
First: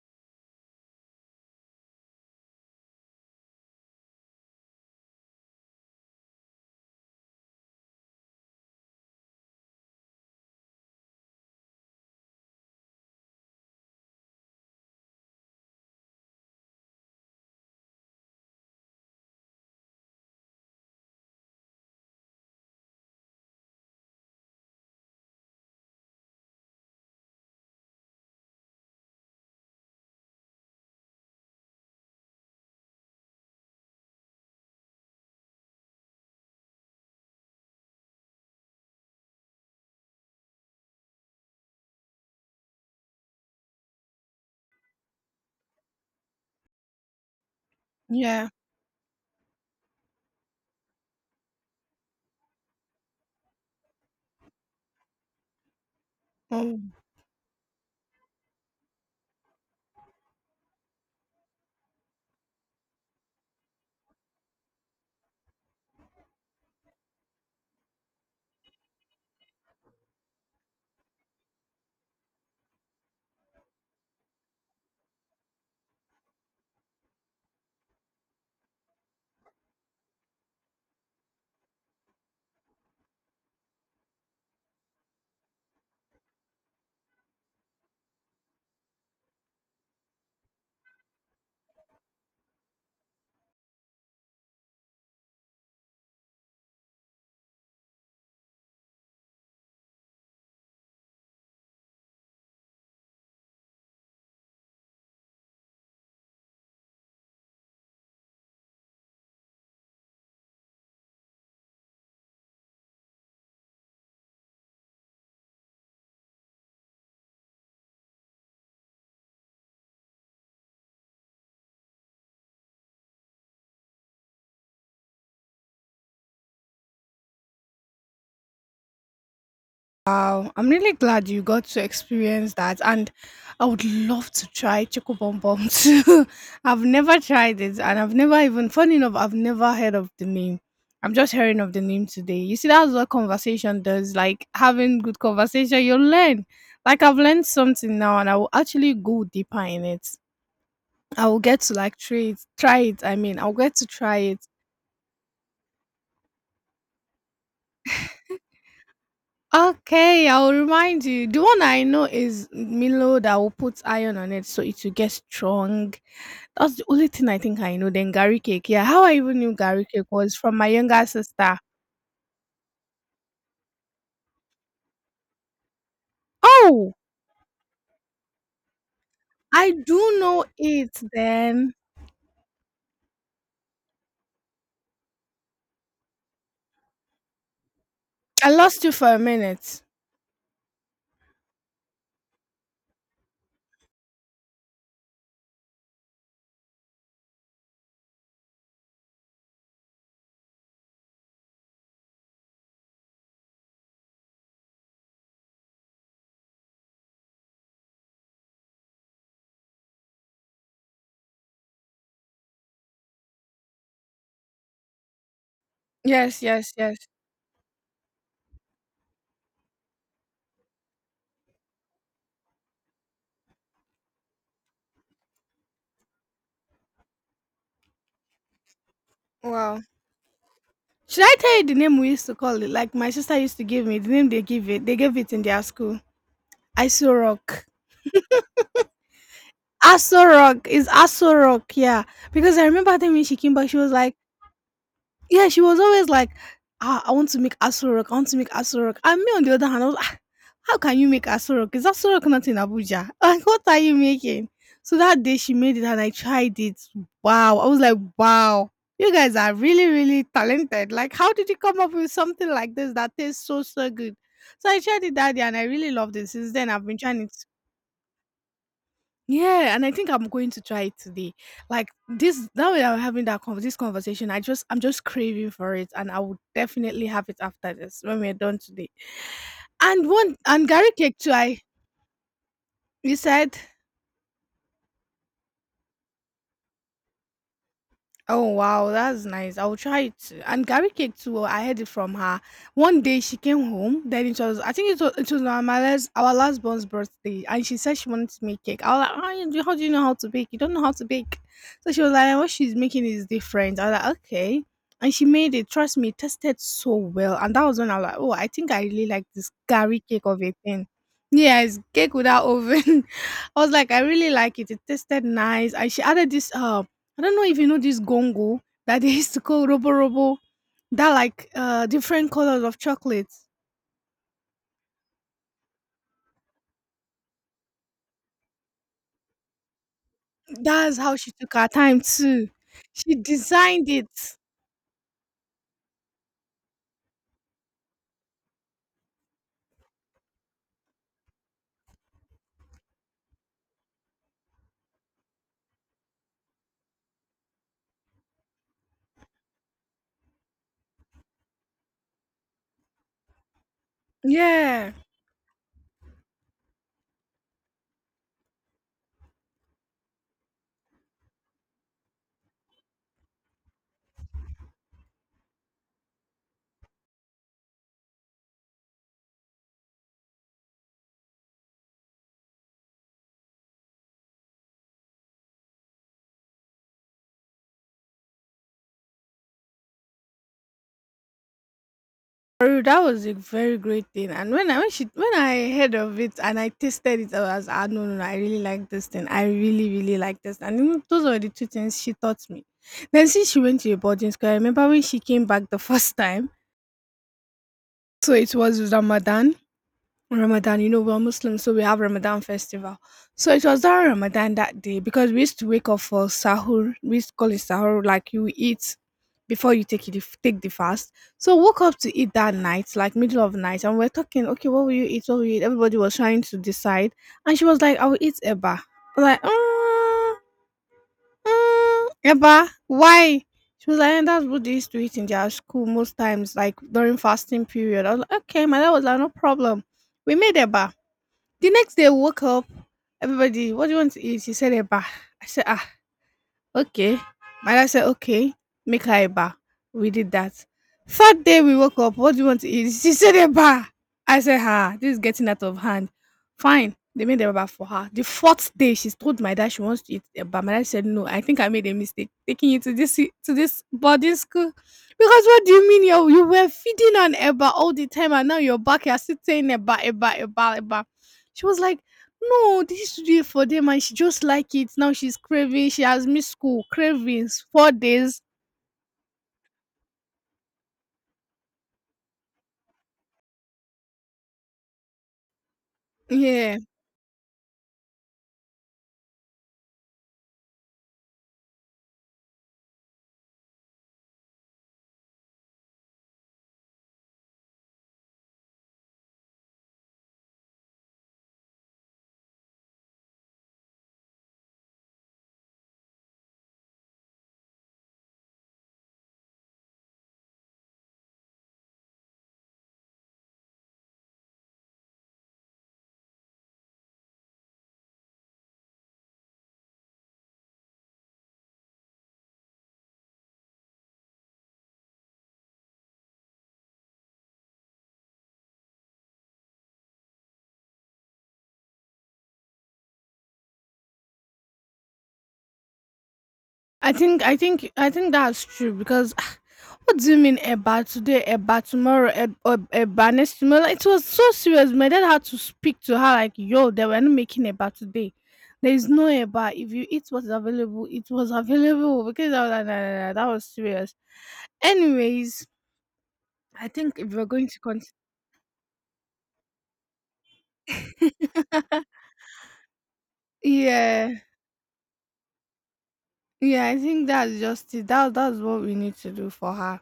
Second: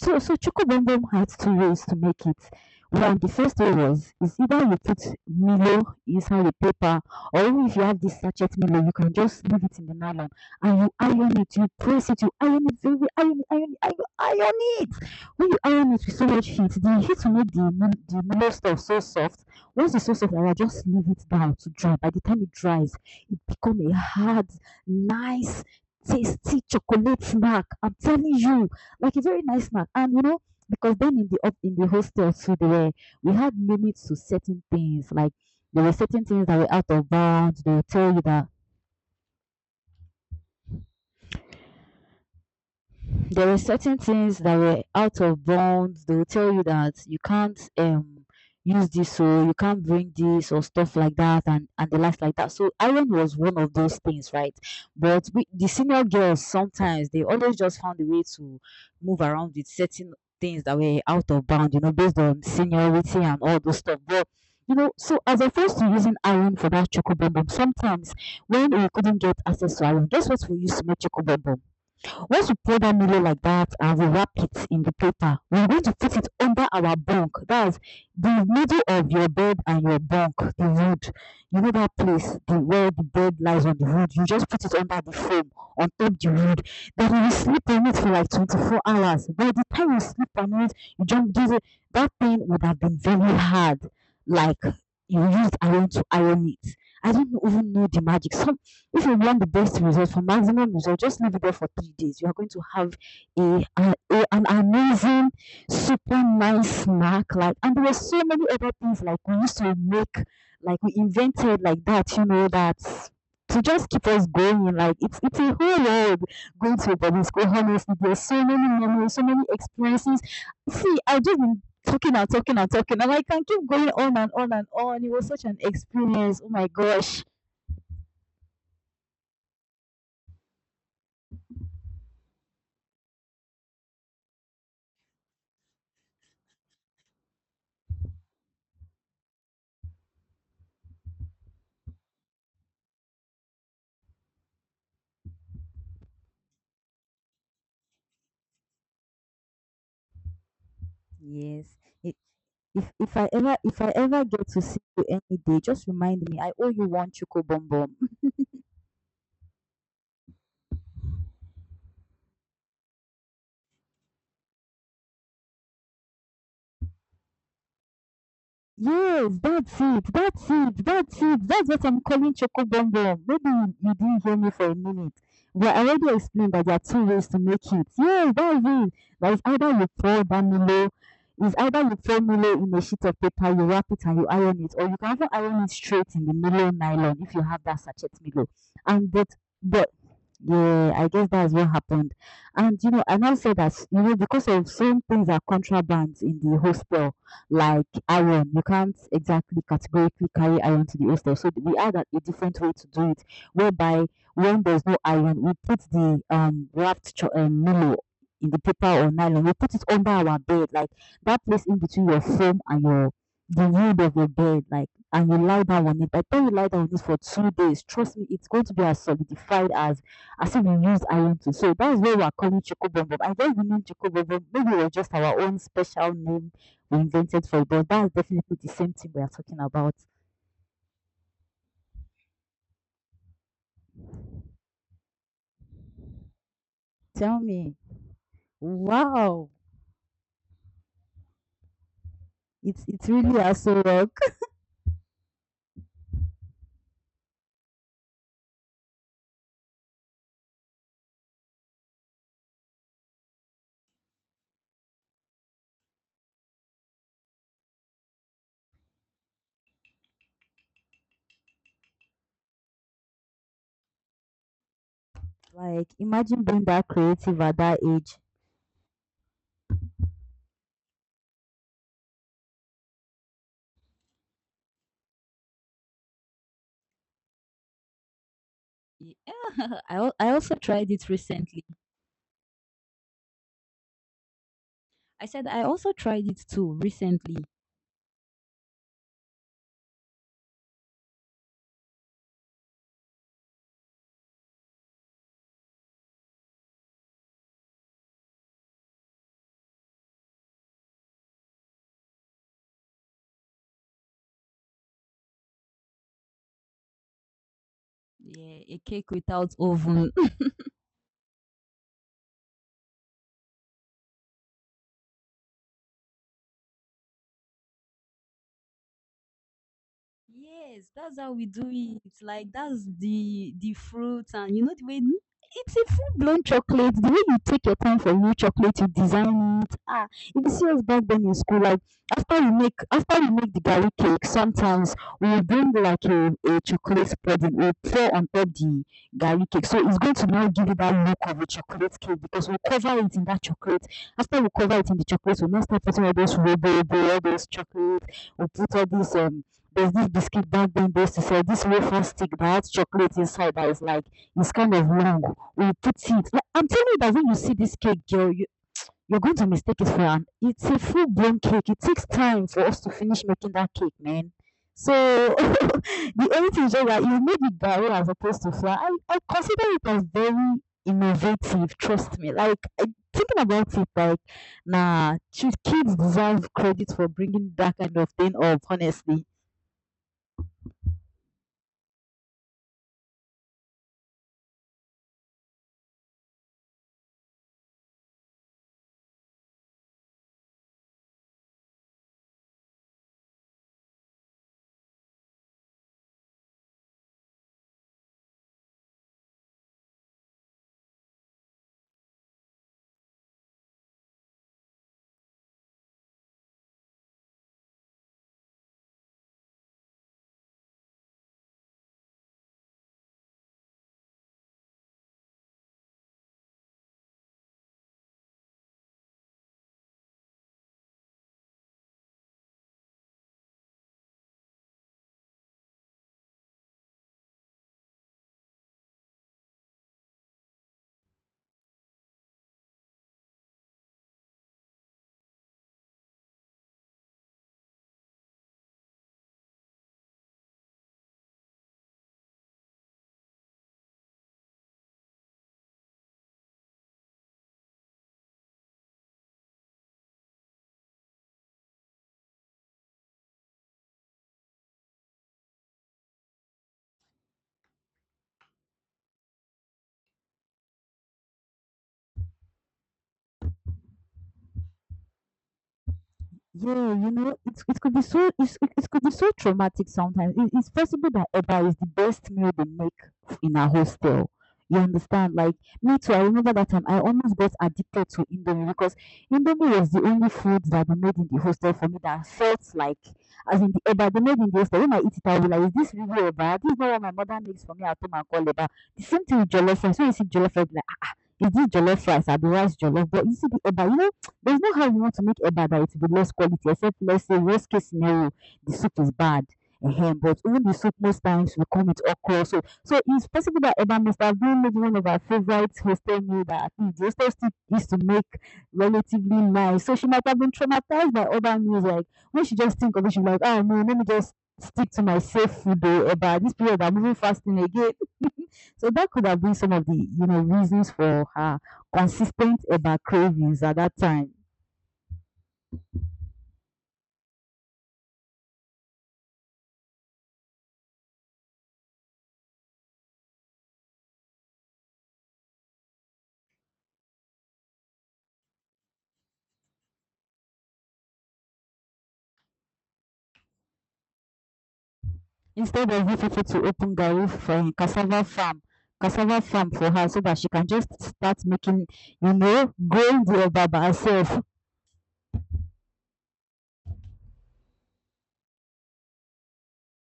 Speaker 2: So Choco Boom had two ways to make it. One, the first way was is either you put Milo inside the paper, or if you have this sachet Milo, you can just leave it in the nylon and you iron it, you press it, you iron it, very iron it, iron it, iron, iron it. When you iron it with so much heat, the heat will make the Milo stuff so soft. Once it's so soft, I will just leave it down to dry. By the time it dries, it becomes a hard, nice, tasty chocolate snack. I'm telling you like a very nice snack. And you know, because then in the hostel too, they were we had limits to certain things. Like there were certain things that were out of bounds. They would tell you that there were certain things that were out of bounds. They will tell you that you can't
Speaker 1: Yeah.
Speaker 2: use this or you can't bring this or stuff like that and the likes like that. So iron was one of those things, right? But we, the senior girls
Speaker 1: Oh.
Speaker 2: sometimes they always just found a way to move around with certain things that were out of bound, you know, based on seniority and all those stuff. But you know, so as opposed to using iron for that choco bomb, sometimes when we couldn't get access to iron, guess what we used to make choco bomb? Once we pour that milo like that, and we wrap it in the paper, we're going to put it under our bunk. That's the middle of your bed and your bunk, the wood. You know that place, the where the bed lies on the wood. You just put it under the foam on top the wood. Then you will sleep on it for like 24 hours. By the time you sleep on it, you just give it that thing would have been very hard. Like you used iron to iron it. I don't even know the magic. Some if you want the best result for maximum result, just leave it there for 3 days. You are going to have a, a, an amazing, super nice snack. Like, and there were so many other things like we used to make, like we invented like that. You know that to just keep us going. Like it's a whole world going to a boarding school. Honestly, there's so many memories, so many experiences. See, I've just been talking and talking and talking, and I can keep going on and on and on. It was such an experience. Oh my gosh.
Speaker 1: Wow, I'm really glad you got to experience that, and I would love to try choco bom bom too. I've never tried it, and I've never even, funny enough, I've never heard of the name. I'm just hearing of the name today. You see, that's what conversation does. Like having good conversation, you'll learn. Like I've learned something now, and I will actually go deeper in it. I will get
Speaker 2: Yes.
Speaker 1: to like
Speaker 2: If
Speaker 1: try it.
Speaker 2: if
Speaker 1: I
Speaker 2: I
Speaker 1: mean, I'll
Speaker 2: ever
Speaker 1: get
Speaker 2: if
Speaker 1: to
Speaker 2: I
Speaker 1: try
Speaker 2: ever
Speaker 1: it.
Speaker 2: get to see you any day, just remind me. I owe you one choco bonbon.
Speaker 1: Okay, I'll remind you. The one I know is Milo that will put iron on it so it will get strong. That's the only thing I think I know. Then Gary cake. Yeah, how I
Speaker 2: Yes,
Speaker 1: even knew
Speaker 2: that's
Speaker 1: Gary
Speaker 2: it.
Speaker 1: cake was
Speaker 2: That's
Speaker 1: from my
Speaker 2: it.
Speaker 1: younger
Speaker 2: That's it.
Speaker 1: sister.
Speaker 2: That's what I'm calling choco bonbon. Maybe you didn't hear me for a minute. But I already explained that there are
Speaker 1: Oh,
Speaker 2: two ways to make it. Yes, that's it. That is either
Speaker 1: I
Speaker 2: you
Speaker 1: do
Speaker 2: pour that
Speaker 1: know
Speaker 2: Milo,
Speaker 1: it
Speaker 2: is
Speaker 1: then.
Speaker 2: either you pour Milo in a sheet of paper, you wrap it and you iron it, or you can even iron it straight in the Milo nylon if you have that sachet Milo.
Speaker 1: I lost you for
Speaker 2: And
Speaker 1: a minute.
Speaker 2: but yeah, I guess that's what happened. And you know, I now say that you know because of some things are contrabands in the hostel, like iron, you can't exactly categorically carry iron to the hostel. So we had a different way to do it, whereby when there's no iron, we put the wrapped Milo in the paper or nylon. We put it under our bed, like that place in between your foam and your the wood of your bed, like and you lie down on it. I tell you lie down on
Speaker 1: Yes.
Speaker 2: it for 2 days. Trust me, it's going to be as solidified as if we use iron to. So that's why we're calling Choco Bomb Bomb. I don't even know Choco Bomb Bomb. Maybe it was just our own special name we invented for it, but that's definitely the same thing we are talking
Speaker 1: Wow.
Speaker 2: about.
Speaker 1: Should I tell you the name we used to call it? Like my sister used to give me the name they give it. they gave it in their school. I saw
Speaker 2: Tell
Speaker 1: rock.
Speaker 2: me. Wow.
Speaker 1: Aso Rock is Aso Rock, yeah. Because I
Speaker 2: It's
Speaker 1: remember I
Speaker 2: it's
Speaker 1: when she
Speaker 2: really a
Speaker 1: came back, she
Speaker 2: so
Speaker 1: was
Speaker 2: rock.
Speaker 1: like, yeah, she was always like, ah, I want to make Aso Rock, And me on the other hand, I was like, "Ah, how can you make Aso Rock? Is Aso Rock not in Abuja? Like, what are you making? So that day she made it and I tried it. Wow. I was like, wow, you guys are really, really talented. Like, how did you come up with something like this that tastes so, so good? So I tried it that day and I
Speaker 2: Like
Speaker 1: really loved it.
Speaker 2: imagine
Speaker 1: Since
Speaker 2: being
Speaker 1: then, I've
Speaker 2: that
Speaker 1: been trying it,
Speaker 2: creative at that age.
Speaker 1: yeah, and I think I'm going to try it today. Like this, now that I'm having this conversation, I'm just craving for it, and I will definitely have it after this when we're done today.
Speaker 2: Yeah,
Speaker 1: And
Speaker 2: I
Speaker 1: one
Speaker 2: also
Speaker 1: and
Speaker 2: tried
Speaker 1: Gary
Speaker 2: it
Speaker 1: cake too. I
Speaker 2: recently.
Speaker 1: you said.
Speaker 2: I said I also tried it too recently.
Speaker 1: Oh wow, that's nice. I'll try it. And Gary cake too. I heard it from her. One day she came home. Then it was I think it was our my last our last born's birthday, and she said she wanted to make cake. I was like, how, you how do you know how to bake? You don't know how to bake. So she was like, what she's making is different. I was like, okay. And she made it. Trust me, it tasted so well. And that was when I was like, oh, I
Speaker 2: Yeah,
Speaker 1: think
Speaker 2: a
Speaker 1: I really
Speaker 2: cake
Speaker 1: like this
Speaker 2: without
Speaker 1: Gary
Speaker 2: oven.
Speaker 1: cake of a thing. Yeah, it's cake without oven. I was like, I really like it. It tasted nice. And she added this I don't know if you know this gongo that they used to call Robo Robo,
Speaker 2: Yes,
Speaker 1: that
Speaker 2: that's how we
Speaker 1: like
Speaker 2: do it.
Speaker 1: different
Speaker 2: Like
Speaker 1: colors of
Speaker 2: that's
Speaker 1: chocolates.
Speaker 2: the fruit and you know the way it's a full blown chocolate. The way you take your time for new chocolate, you design it. Ah, it is serious
Speaker 1: That's
Speaker 2: back
Speaker 1: how
Speaker 2: then
Speaker 1: she
Speaker 2: in
Speaker 1: took
Speaker 2: school.
Speaker 1: her
Speaker 2: Like
Speaker 1: time
Speaker 2: after
Speaker 1: too.
Speaker 2: you make
Speaker 1: She
Speaker 2: after you make the
Speaker 1: designed
Speaker 2: garlic
Speaker 1: it.
Speaker 2: cake, sometimes we will bring like a chocolate spreading. We'll pour on top the garlic cake. So it's going to now give you that look of a chocolate cake because we cover it in that chocolate. After we cover it in the chocolate, we'll now start putting all those robo, robo, all those chocolate. We'll put all these there's this biscuit back then they used to sell this wafer stick that has chocolate inside that is like it's kind of
Speaker 1: Yeah.
Speaker 2: long will put it. Like, I'm telling you that when you see this cake, girl, you're going to mistake it for an. It's a full blown cake. It takes time for us to finish making that cake, man. So the only thing is just that you made it that way as opposed to flour. I consider it as very innovative. Trust me. Like I- thinking about it, like nah, should kids deserve credit for bringing that kind of thing up? Honestly,
Speaker 1: For real, that was a very great thing. And when I heard of it and I tasted it, I was ah, no no no, I really like this thing. I really, really like this. And you know, those are the two things she taught me. Then since she went to a boarding school, I remember when she came back the first time. So it was Ramadan, you know, we're Muslims, so we have Ramadan festival. So it was during Ramadan that day because we used to wake up for sahur. We used to call it sahur, like you eat before you take the fast. So woke up to eat that night, like middle of night, and we're talking, okay, what will you eat? What will you eat? Everybody was trying to decide, and she was like, I will eat eba. I'm like, mm, mm, eba, why? She was like, "Eh, that's what they used to eat in their school most times, like during fasting period. I was like, okay, my dad was like, no problem. We made eba. The next day, I woke up. Everybody, what do you want to eat? She said a bar. I said, ah, okay. My dad said, okay, make her a bar. We did that. Third day, we woke up. What do you want to eat? She said a bar. I said, ah, this is getting out of hand. Fine. They made a bar for her. The fourth day, she told my dad she wants to eat a bar. My dad said, no, I think I made a mistake taking you to this boarding school. Because what do you mean you were feeding on Eba all the time and now you're back, you're still saying Eba, Eba, Eba, Eba. She was like, no, they used to do it for them and she just like it. Now she's craving. She has missed
Speaker 2: yeah,
Speaker 1: school.
Speaker 2: you know, it,
Speaker 1: Cravings.
Speaker 2: it
Speaker 1: Four
Speaker 2: could be so
Speaker 1: days.
Speaker 2: it could be so traumatic sometimes. It's possible that Eba is the best meal they make in our hostel. You understand? Like me too. I remember that
Speaker 1: Yeah.
Speaker 2: time I almost got addicted to Indomie because Indomie was the only food that they made in the hostel for me that felt like, as in the Eba they made in the hostel. When I eat it, I will be like, is this really Eba? This is not what my mother makes for me at home and call Eba. The same thing with jollof rice. When you see jollof rice, is it jollof rice? I'll be rice jollof. But you see the eba, you know, there's no how you want to make eba that it will be less quality, except let's say worst case scenario, the soup is bad. Ehen, but even the soup most times will come with okra. So so it's possible that eba must have been maybe one of our favorite hostel meal that at least the hostel still used to make relatively nice. So she might have been traumatized by other meals. Like when she just think of it, she's like, oh no, let me just stick to my safe food though. Eba, this period I'm moving fasting again. So that could have been some of the, you know, reasons for her consistent about cravings at that time.
Speaker 1: I think I think that's true because what do you mean about today, about tomorrow, about next tomorrow? Like, it was so serious. My dad had to speak to her like, yo, they were not making about today. There is no about if you eat what's available, it was available because I was like, nah, nah, nah, that was serious. Anyways,
Speaker 2: Instead of you people to
Speaker 1: I
Speaker 2: open
Speaker 1: think
Speaker 2: Garuf
Speaker 1: if we're
Speaker 2: for
Speaker 1: going
Speaker 2: a
Speaker 1: to continue,
Speaker 2: cassava farm for her so that she can just start making, you know, growing the Obaba
Speaker 1: yeah.
Speaker 2: herself.
Speaker 1: Yeah, I think that's just it. That's what we need to do for her.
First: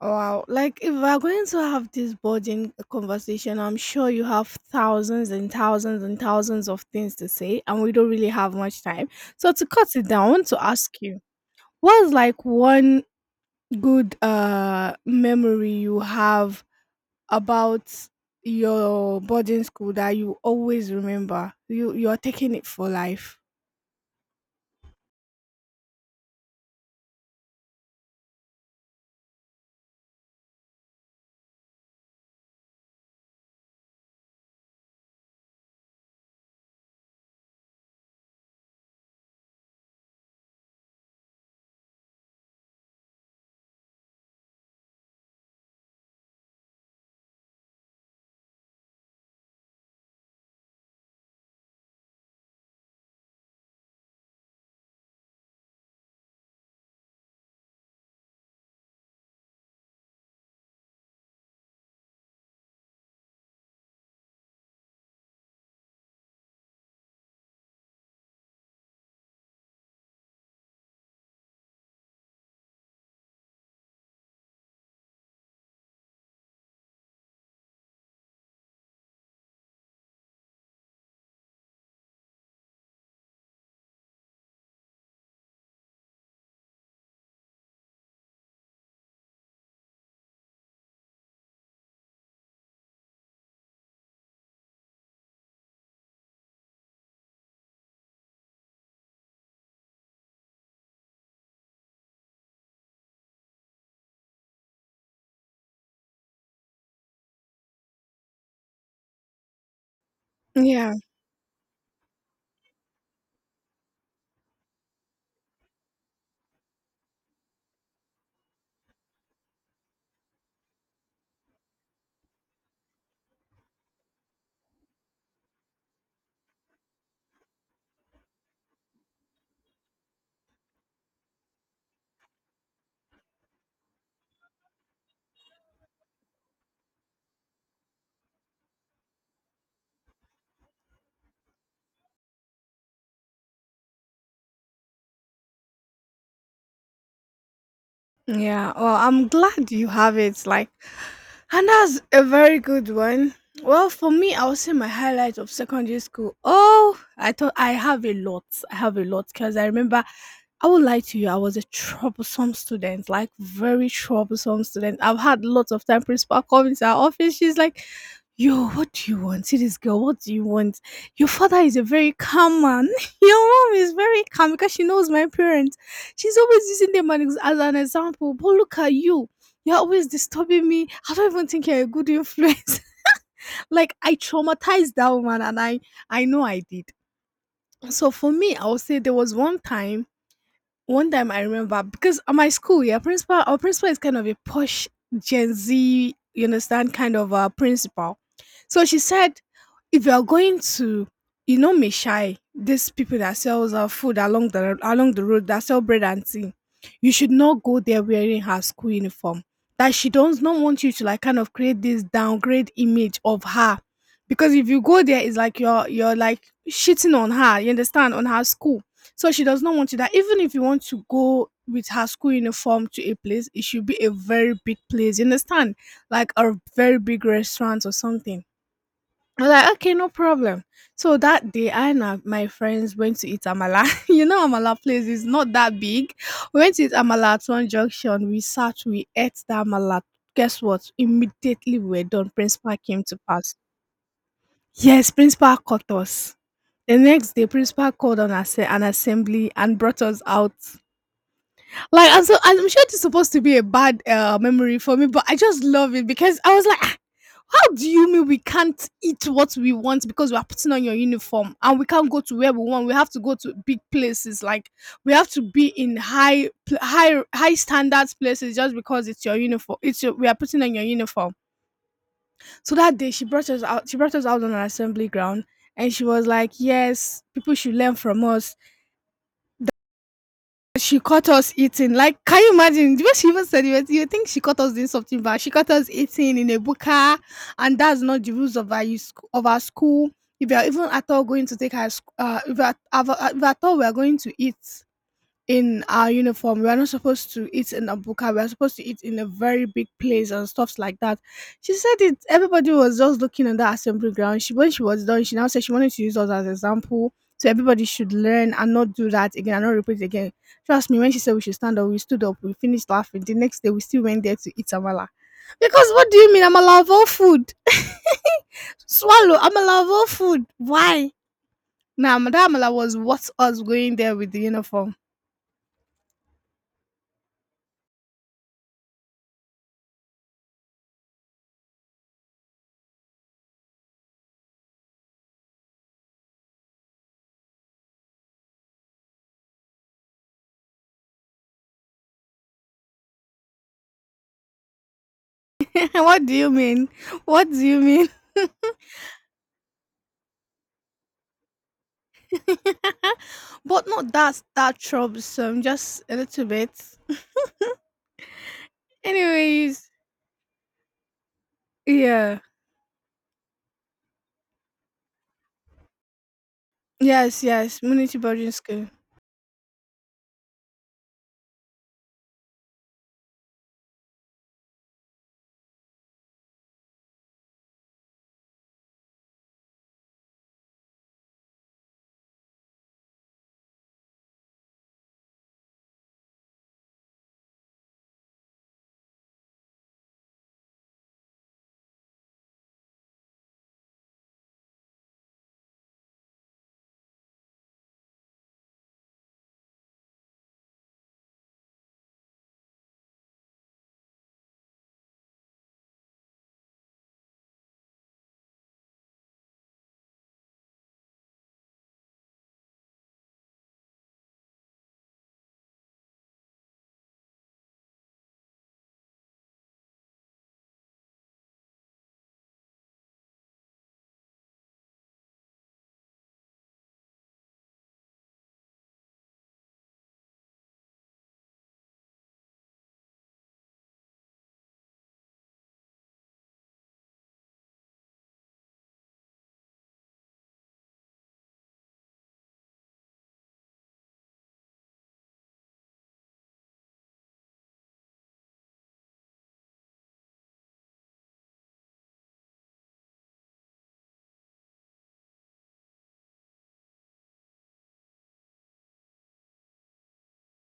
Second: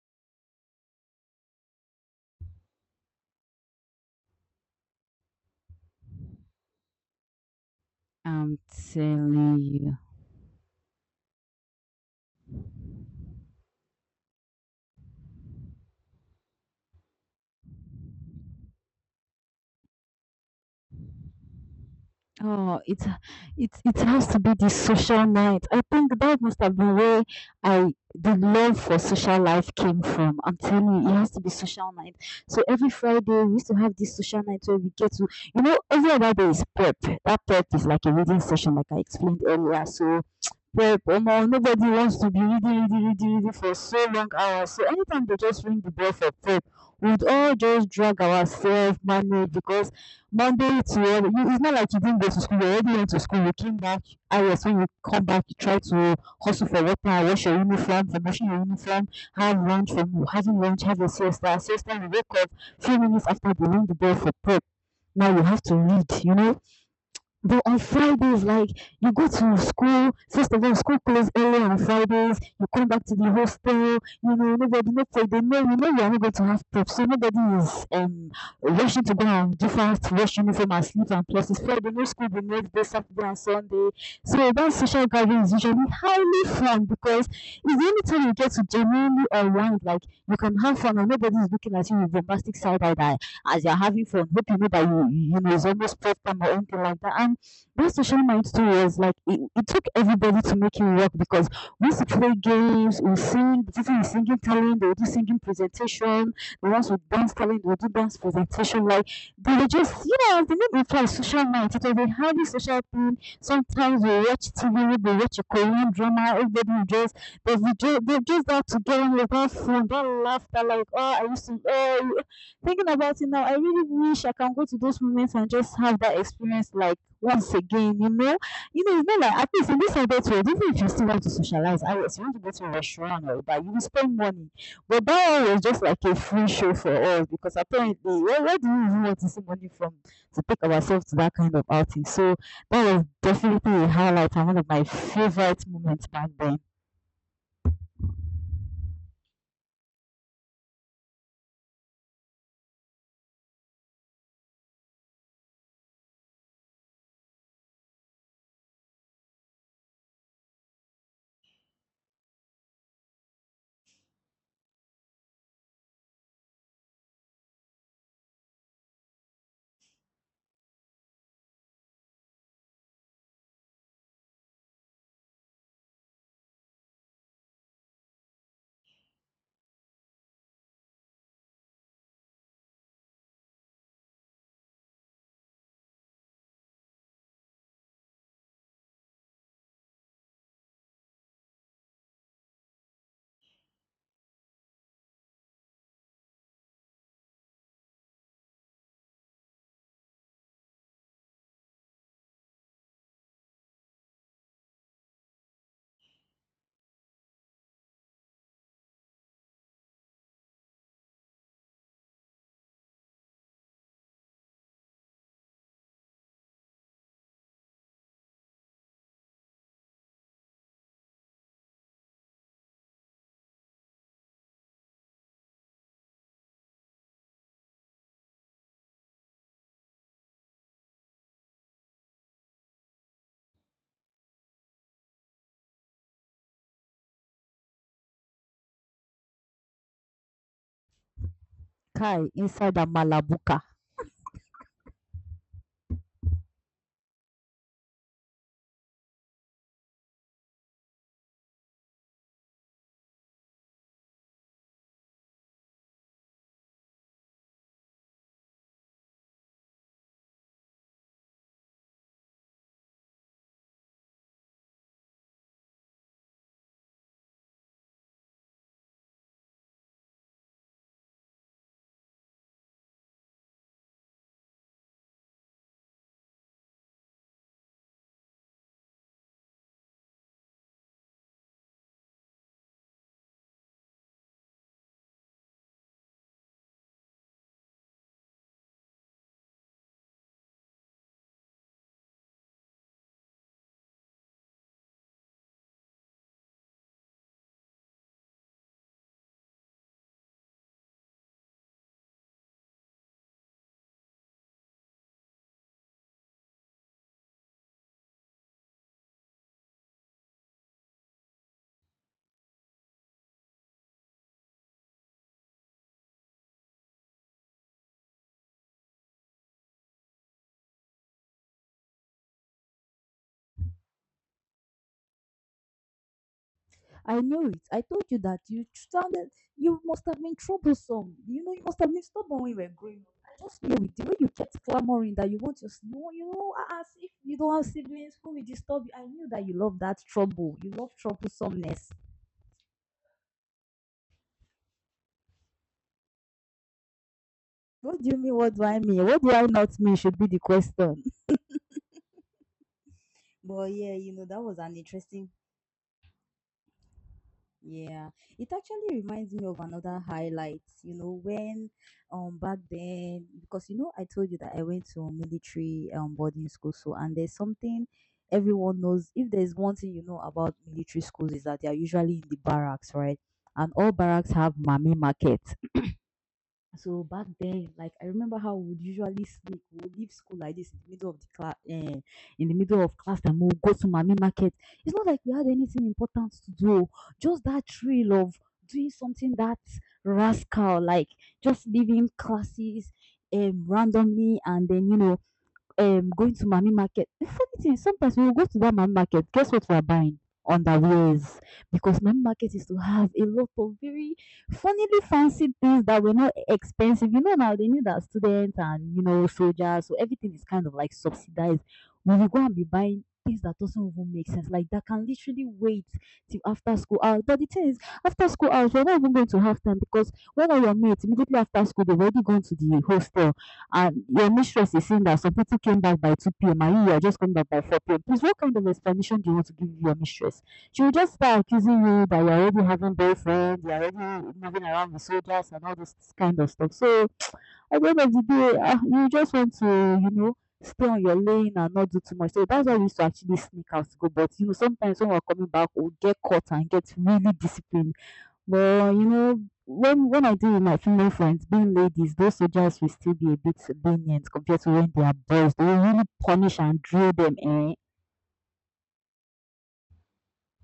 Speaker 1: Wow. Like if we're going to have this burden conversation, I'm sure you have thousands and thousands and thousands of things to say and we don't really have
Speaker 2: I'm
Speaker 1: much time. So
Speaker 2: telling
Speaker 1: to cut
Speaker 2: you.
Speaker 1: it down, I want to ask you, what's like one good memory you have about your boarding school that you always remember? You're taking it
Speaker 2: Oh,
Speaker 1: for
Speaker 2: it's
Speaker 1: life.
Speaker 2: it it has to be the social night. I think that must have been where I the love for social life came from. I'm telling you, it has to be social night. So every Friday we used to have this social night where we get to, you know, every other day is prep. That prep is like a reading session like I explained earlier. So but omo, nobody wants to be reading, reading, reading, reading for so long hours. So anytime they just ring the bell for prep, we'd all just drag ourselves manually because Monday to Wed- you, it's not like you didn't go to school. You already went to school. You came back hours when you come back. You try to hustle for water, wash your uniform, for washing your uniform, have lunch, from having lunch, have a siesta. Siesta, you wake up few minutes after they ring the bell for prep. Now you have to read. You know, but on Fridays, like you go to school, first of all, school closes early on Fridays, you come back to the hostel, you know, nobody no for they know you know you're not going to have prep. So nobody is rushing to go and do fast, rush uniform and sleep and plus it's Friday, no school the next day, Saturday and Sunday. So that social gathering is usually highly fun because it's the only time you get to genuinely unwind, like you can have fun and nobody is looking at you with bombastic side eye that as you're having fun, hope you know that you know it's almost prep time or anything like that. And that social night too was like it took everybody to make it work because we used to play games, we sing, the people is singing talent, they will do singing presentation, the ones with dance talent, they will do dance presentation. Like they were just you know, the name
Speaker 1: Yeah.
Speaker 2: implies social night. It was a highly social thing. Sometimes we watch TV, we watch a Korean drama, everybody will just they're just out together with that fun, that laughter, like oh I used to oh thinking about it now, I really wish I can go to those moments and just have that experience like once again, you know, it's not like at least in this adult world, even if you still want to socialize, I was you want to go to a restaurant or but you will spend money. But that one was just like a free show for us because apparently, where do we even want to see money from to take ourselves to that kind of outing? So that was definitely a highlight and one of my favorite moments back then.
Speaker 1: Yeah, well, I'm glad you have it. Like, and that's a very good one. Well, for me, I would say my highlight of secondary school. Oh, I thought I have a lot. I have a lot because I remember I would lie to you. I was a troublesome student, like very troublesome student. I've had lots of time. Principal come into our office. She's like, "Yo, what do you want? See this girl. What do you want? Your father is a very calm man. Your mom is very calm because she knows my parents." She's always using them as an example. But look at you. You're always disturbing me. I don't even think you're a good influence. Like I traumatized that woman and I know I did. So for me, I would say there was one time I remember because at my school, yeah, principal, our principal is kind of a posh Gen Z, you understand, kind of a principal. So she said, if you are going to, you know, Meshai, these people that sells food along the road that sell bread and tea, you should not go there wearing her school uniform. That she does not want you to like kind of create this downgrade image of her, because if you go there, it's like you're like shitting on her. You understand on her school, so she does not want to that. Even if you want to go with her school uniform to a place, it should be a very big place. You understand? Like a very big restaurant or something. I was like, okay, no problem. So that day, my friends went to eat amala. You know, amala place is not that big. We went to eat amala at one junction. We sat, we ate that amala. Guess what? Immediately we were
Speaker 2: Kai
Speaker 1: done.
Speaker 2: inside
Speaker 1: Principal
Speaker 2: a
Speaker 1: came to pass.
Speaker 2: malabuka.
Speaker 1: Yes, principal caught us. The next day, principal called on us an assembly and brought us out. Like, I'm sure it's supposed to be a bad, memory for me, but I just love it because I was like, "Ah, how do you mean we can't eat what we want because we are putting on your uniform and we can't go to where we want? We have to go to big places, like, we have to be in high standards places just because it's your uniform. It's your We are putting on your uniform." So that day she brought us out on an assembly ground and she was like, "Yes, people should learn from us. She caught us eating. Like, can you imagine? The She even said it, you think she caught us doing something bad. She caught us eating in a buka, and that's not the rules of of our school. If you are even at all going to take her, if if you are at all we are going to eat in our uniform. We're not supposed to eat in a buka. We're supposed to eat in a very big place and stuffs like that. She said it. Everybody was just looking at that assembly ground. She When she was done, she now said she wanted to use us as example. So everybody should learn and not do that again and not repeat it again. Trust me, when she said we should stand up, we stood up. We finished laughing. The next day, we still went there to eat amala. Because what do you mean? I'm of all food. Swallow. I'm of all food. Why? Now, nah, Madame Amala was what us going there with the uniform.
Speaker 2: I knew it. I told you that you sounded, you must have been troublesome. You know, you must have been stubborn when you were growing up. I just knew it. The way you kept clamoring that you want to, you know, ah, as if you don't have siblings who will disturb you. I knew that you love that trouble. You love troublesomeness.
Speaker 1: What do you mean? What do you
Speaker 2: What do
Speaker 1: mean?
Speaker 2: you mean? What do I mean? What do I not mean? Should be the question. But
Speaker 1: But
Speaker 2: yeah, you
Speaker 1: not
Speaker 2: know, that was an
Speaker 1: that
Speaker 2: interesting.
Speaker 1: troublesome, just a little bit.
Speaker 2: Yeah, it actually reminds me of
Speaker 1: Anyways,
Speaker 2: another highlight, you know, when
Speaker 1: yeah.
Speaker 2: back then because you know I told you that I went to military boarding school so and there's
Speaker 1: Yes, yes,
Speaker 2: something
Speaker 1: Munity boarding
Speaker 2: everyone
Speaker 1: school.
Speaker 2: knows if there's one thing you know about military schools is that they are usually in the barracks, right? And all barracks have mommy market. So back then, like I remember how we would usually sleep. We would leave school like this in the middle of the class, in the middle of class, and we would go to mommy market. It's not like we had anything important to do. Just that thrill of doing something that rascal, like just leaving classes randomly, and then you know going to mommy market. The funny thing, is sometimes we will go to that mommy market. Guess what we are buying? Underwears. Because mommy market is to have a lot of very funnily fancy things that were not expensive. You know now they need that students and you know soldiers, so everything is kind of like subsidized. We will go and be buying things that doesn't even make sense. Like that can literally wait till after school hours. But the thing is, after school hours, we're not even going to have time because when are your mates immediately after school, they've already gone to the hostel and your mistress is saying that some people came back by 2 p.m. and you are just coming back by 4 p.m. Please, what kind of explanation do you want to give your mistress? She will just start accusing you that you're already having boyfriend, you're already moving around with soldiers and all this kind of stuff. So at the end of the day, ah, you just want to, you know, stay on your lane and not do too much. So that's why we used to actually sneak out to go. But you know, sometimes when we're coming back, we'll get caught and get really disciplined but you know, when I deal with my female friends, being ladies, those soldiers will still be a bit lenient compared to when they are boys. They will really punish and drill them, eh?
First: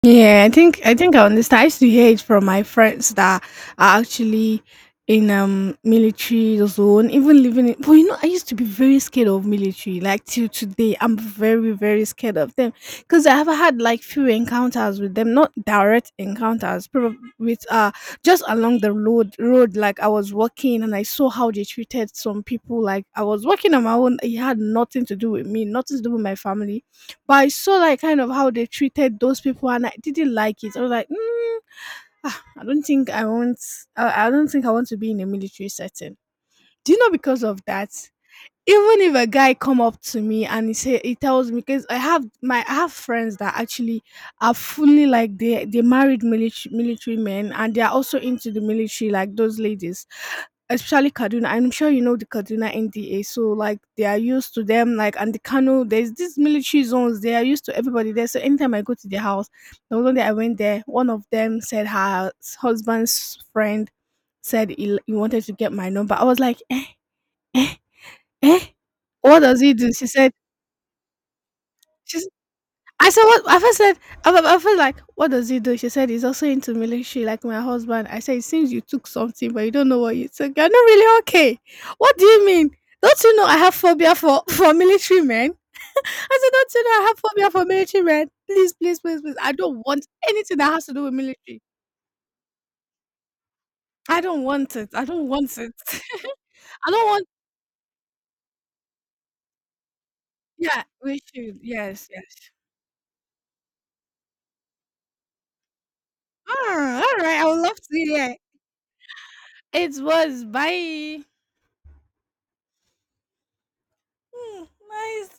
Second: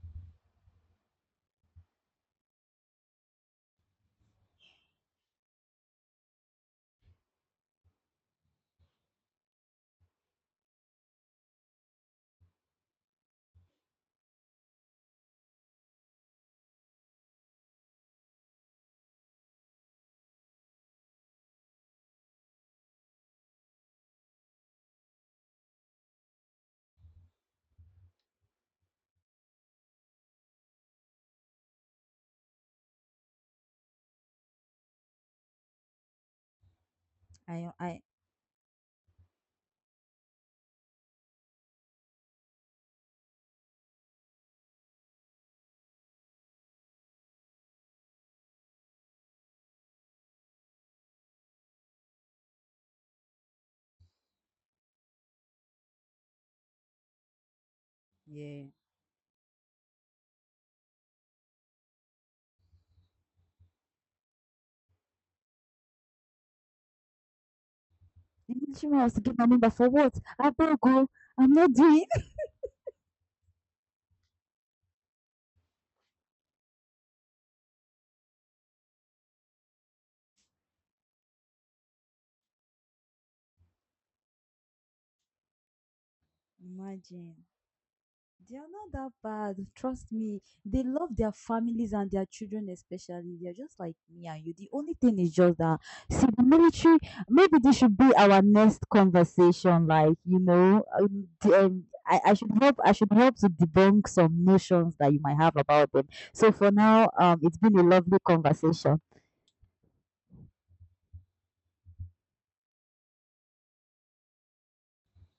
Speaker 1: Yeah, I think I understand. I used to hear it from my friends that are actually in military zone, even living in but you know, I used to be very scared of military. Like till today, I'm very, very scared of them. Because I have had like few encounters with them, not direct encounters, probably with just along the road, like I was walking and I saw how they treated some people. Like I was walking on my own, it had nothing to do with me, nothing to do with my family, but I saw like kind of how they treated those people, and I didn't like it. I was like, mm, ah, I don't think I want. I don't think I want to be in a military setting. Do you know because of
Speaker 2: I,
Speaker 1: that?
Speaker 2: I,
Speaker 1: Even if a guy come up to me and he say he tells me because I have friends that actually are fully like they married military men and they are also into the military like those ladies, especially Kaduna. I'm sure you know the Kaduna NDA. So like they are used to them, like, and the Kano, there's these military zones, they are used to everybody there. So
Speaker 2: Yeah.
Speaker 1: anytime I go to their house, the one day I went there, one of them said her husband's friend said he wanted to get my number. I was like, eh, eh,
Speaker 2: The
Speaker 1: "Eh?
Speaker 2: military man has to give
Speaker 1: What
Speaker 2: my
Speaker 1: does
Speaker 2: number
Speaker 1: he
Speaker 2: for
Speaker 1: do?" She
Speaker 2: what?
Speaker 1: said,
Speaker 2: I better go. I'm not doing.
Speaker 1: she's I said, "What?" I first said, I feel like, "What does he do?" She said, "He's also into military like my husband." I said, "It seems you took something, but you don't know what you took. You're not really okay. What do you mean? Don't you know I have phobia for for military men?" I said, "Don't you know I have
Speaker 2: Imagine.
Speaker 1: phobia for military men?
Speaker 2: They are
Speaker 1: Please,
Speaker 2: not
Speaker 1: please,
Speaker 2: that
Speaker 1: please, please. I
Speaker 2: bad.
Speaker 1: don't want
Speaker 2: Trust me.
Speaker 1: anything that
Speaker 2: They
Speaker 1: has to do
Speaker 2: love
Speaker 1: with
Speaker 2: their
Speaker 1: military.
Speaker 2: families and their children, especially. They're just like
Speaker 1: I
Speaker 2: me
Speaker 1: don't
Speaker 2: and you. The
Speaker 1: want it.
Speaker 2: only
Speaker 1: I
Speaker 2: thing
Speaker 1: don't
Speaker 2: is just
Speaker 1: want it.
Speaker 2: that, see, the
Speaker 1: I
Speaker 2: military,
Speaker 1: don't want
Speaker 2: maybe this should be our next conversation. Like, you know,
Speaker 1: Yeah, we should. Yes, yes.
Speaker 2: I should help to debunk some notions that you might have about them. So for
Speaker 1: Ah,
Speaker 2: now,
Speaker 1: all right. I
Speaker 2: it's
Speaker 1: would love
Speaker 2: been a
Speaker 1: to
Speaker 2: lovely
Speaker 1: hear.
Speaker 2: conversation.
Speaker 1: It was. Bye. Hum, mas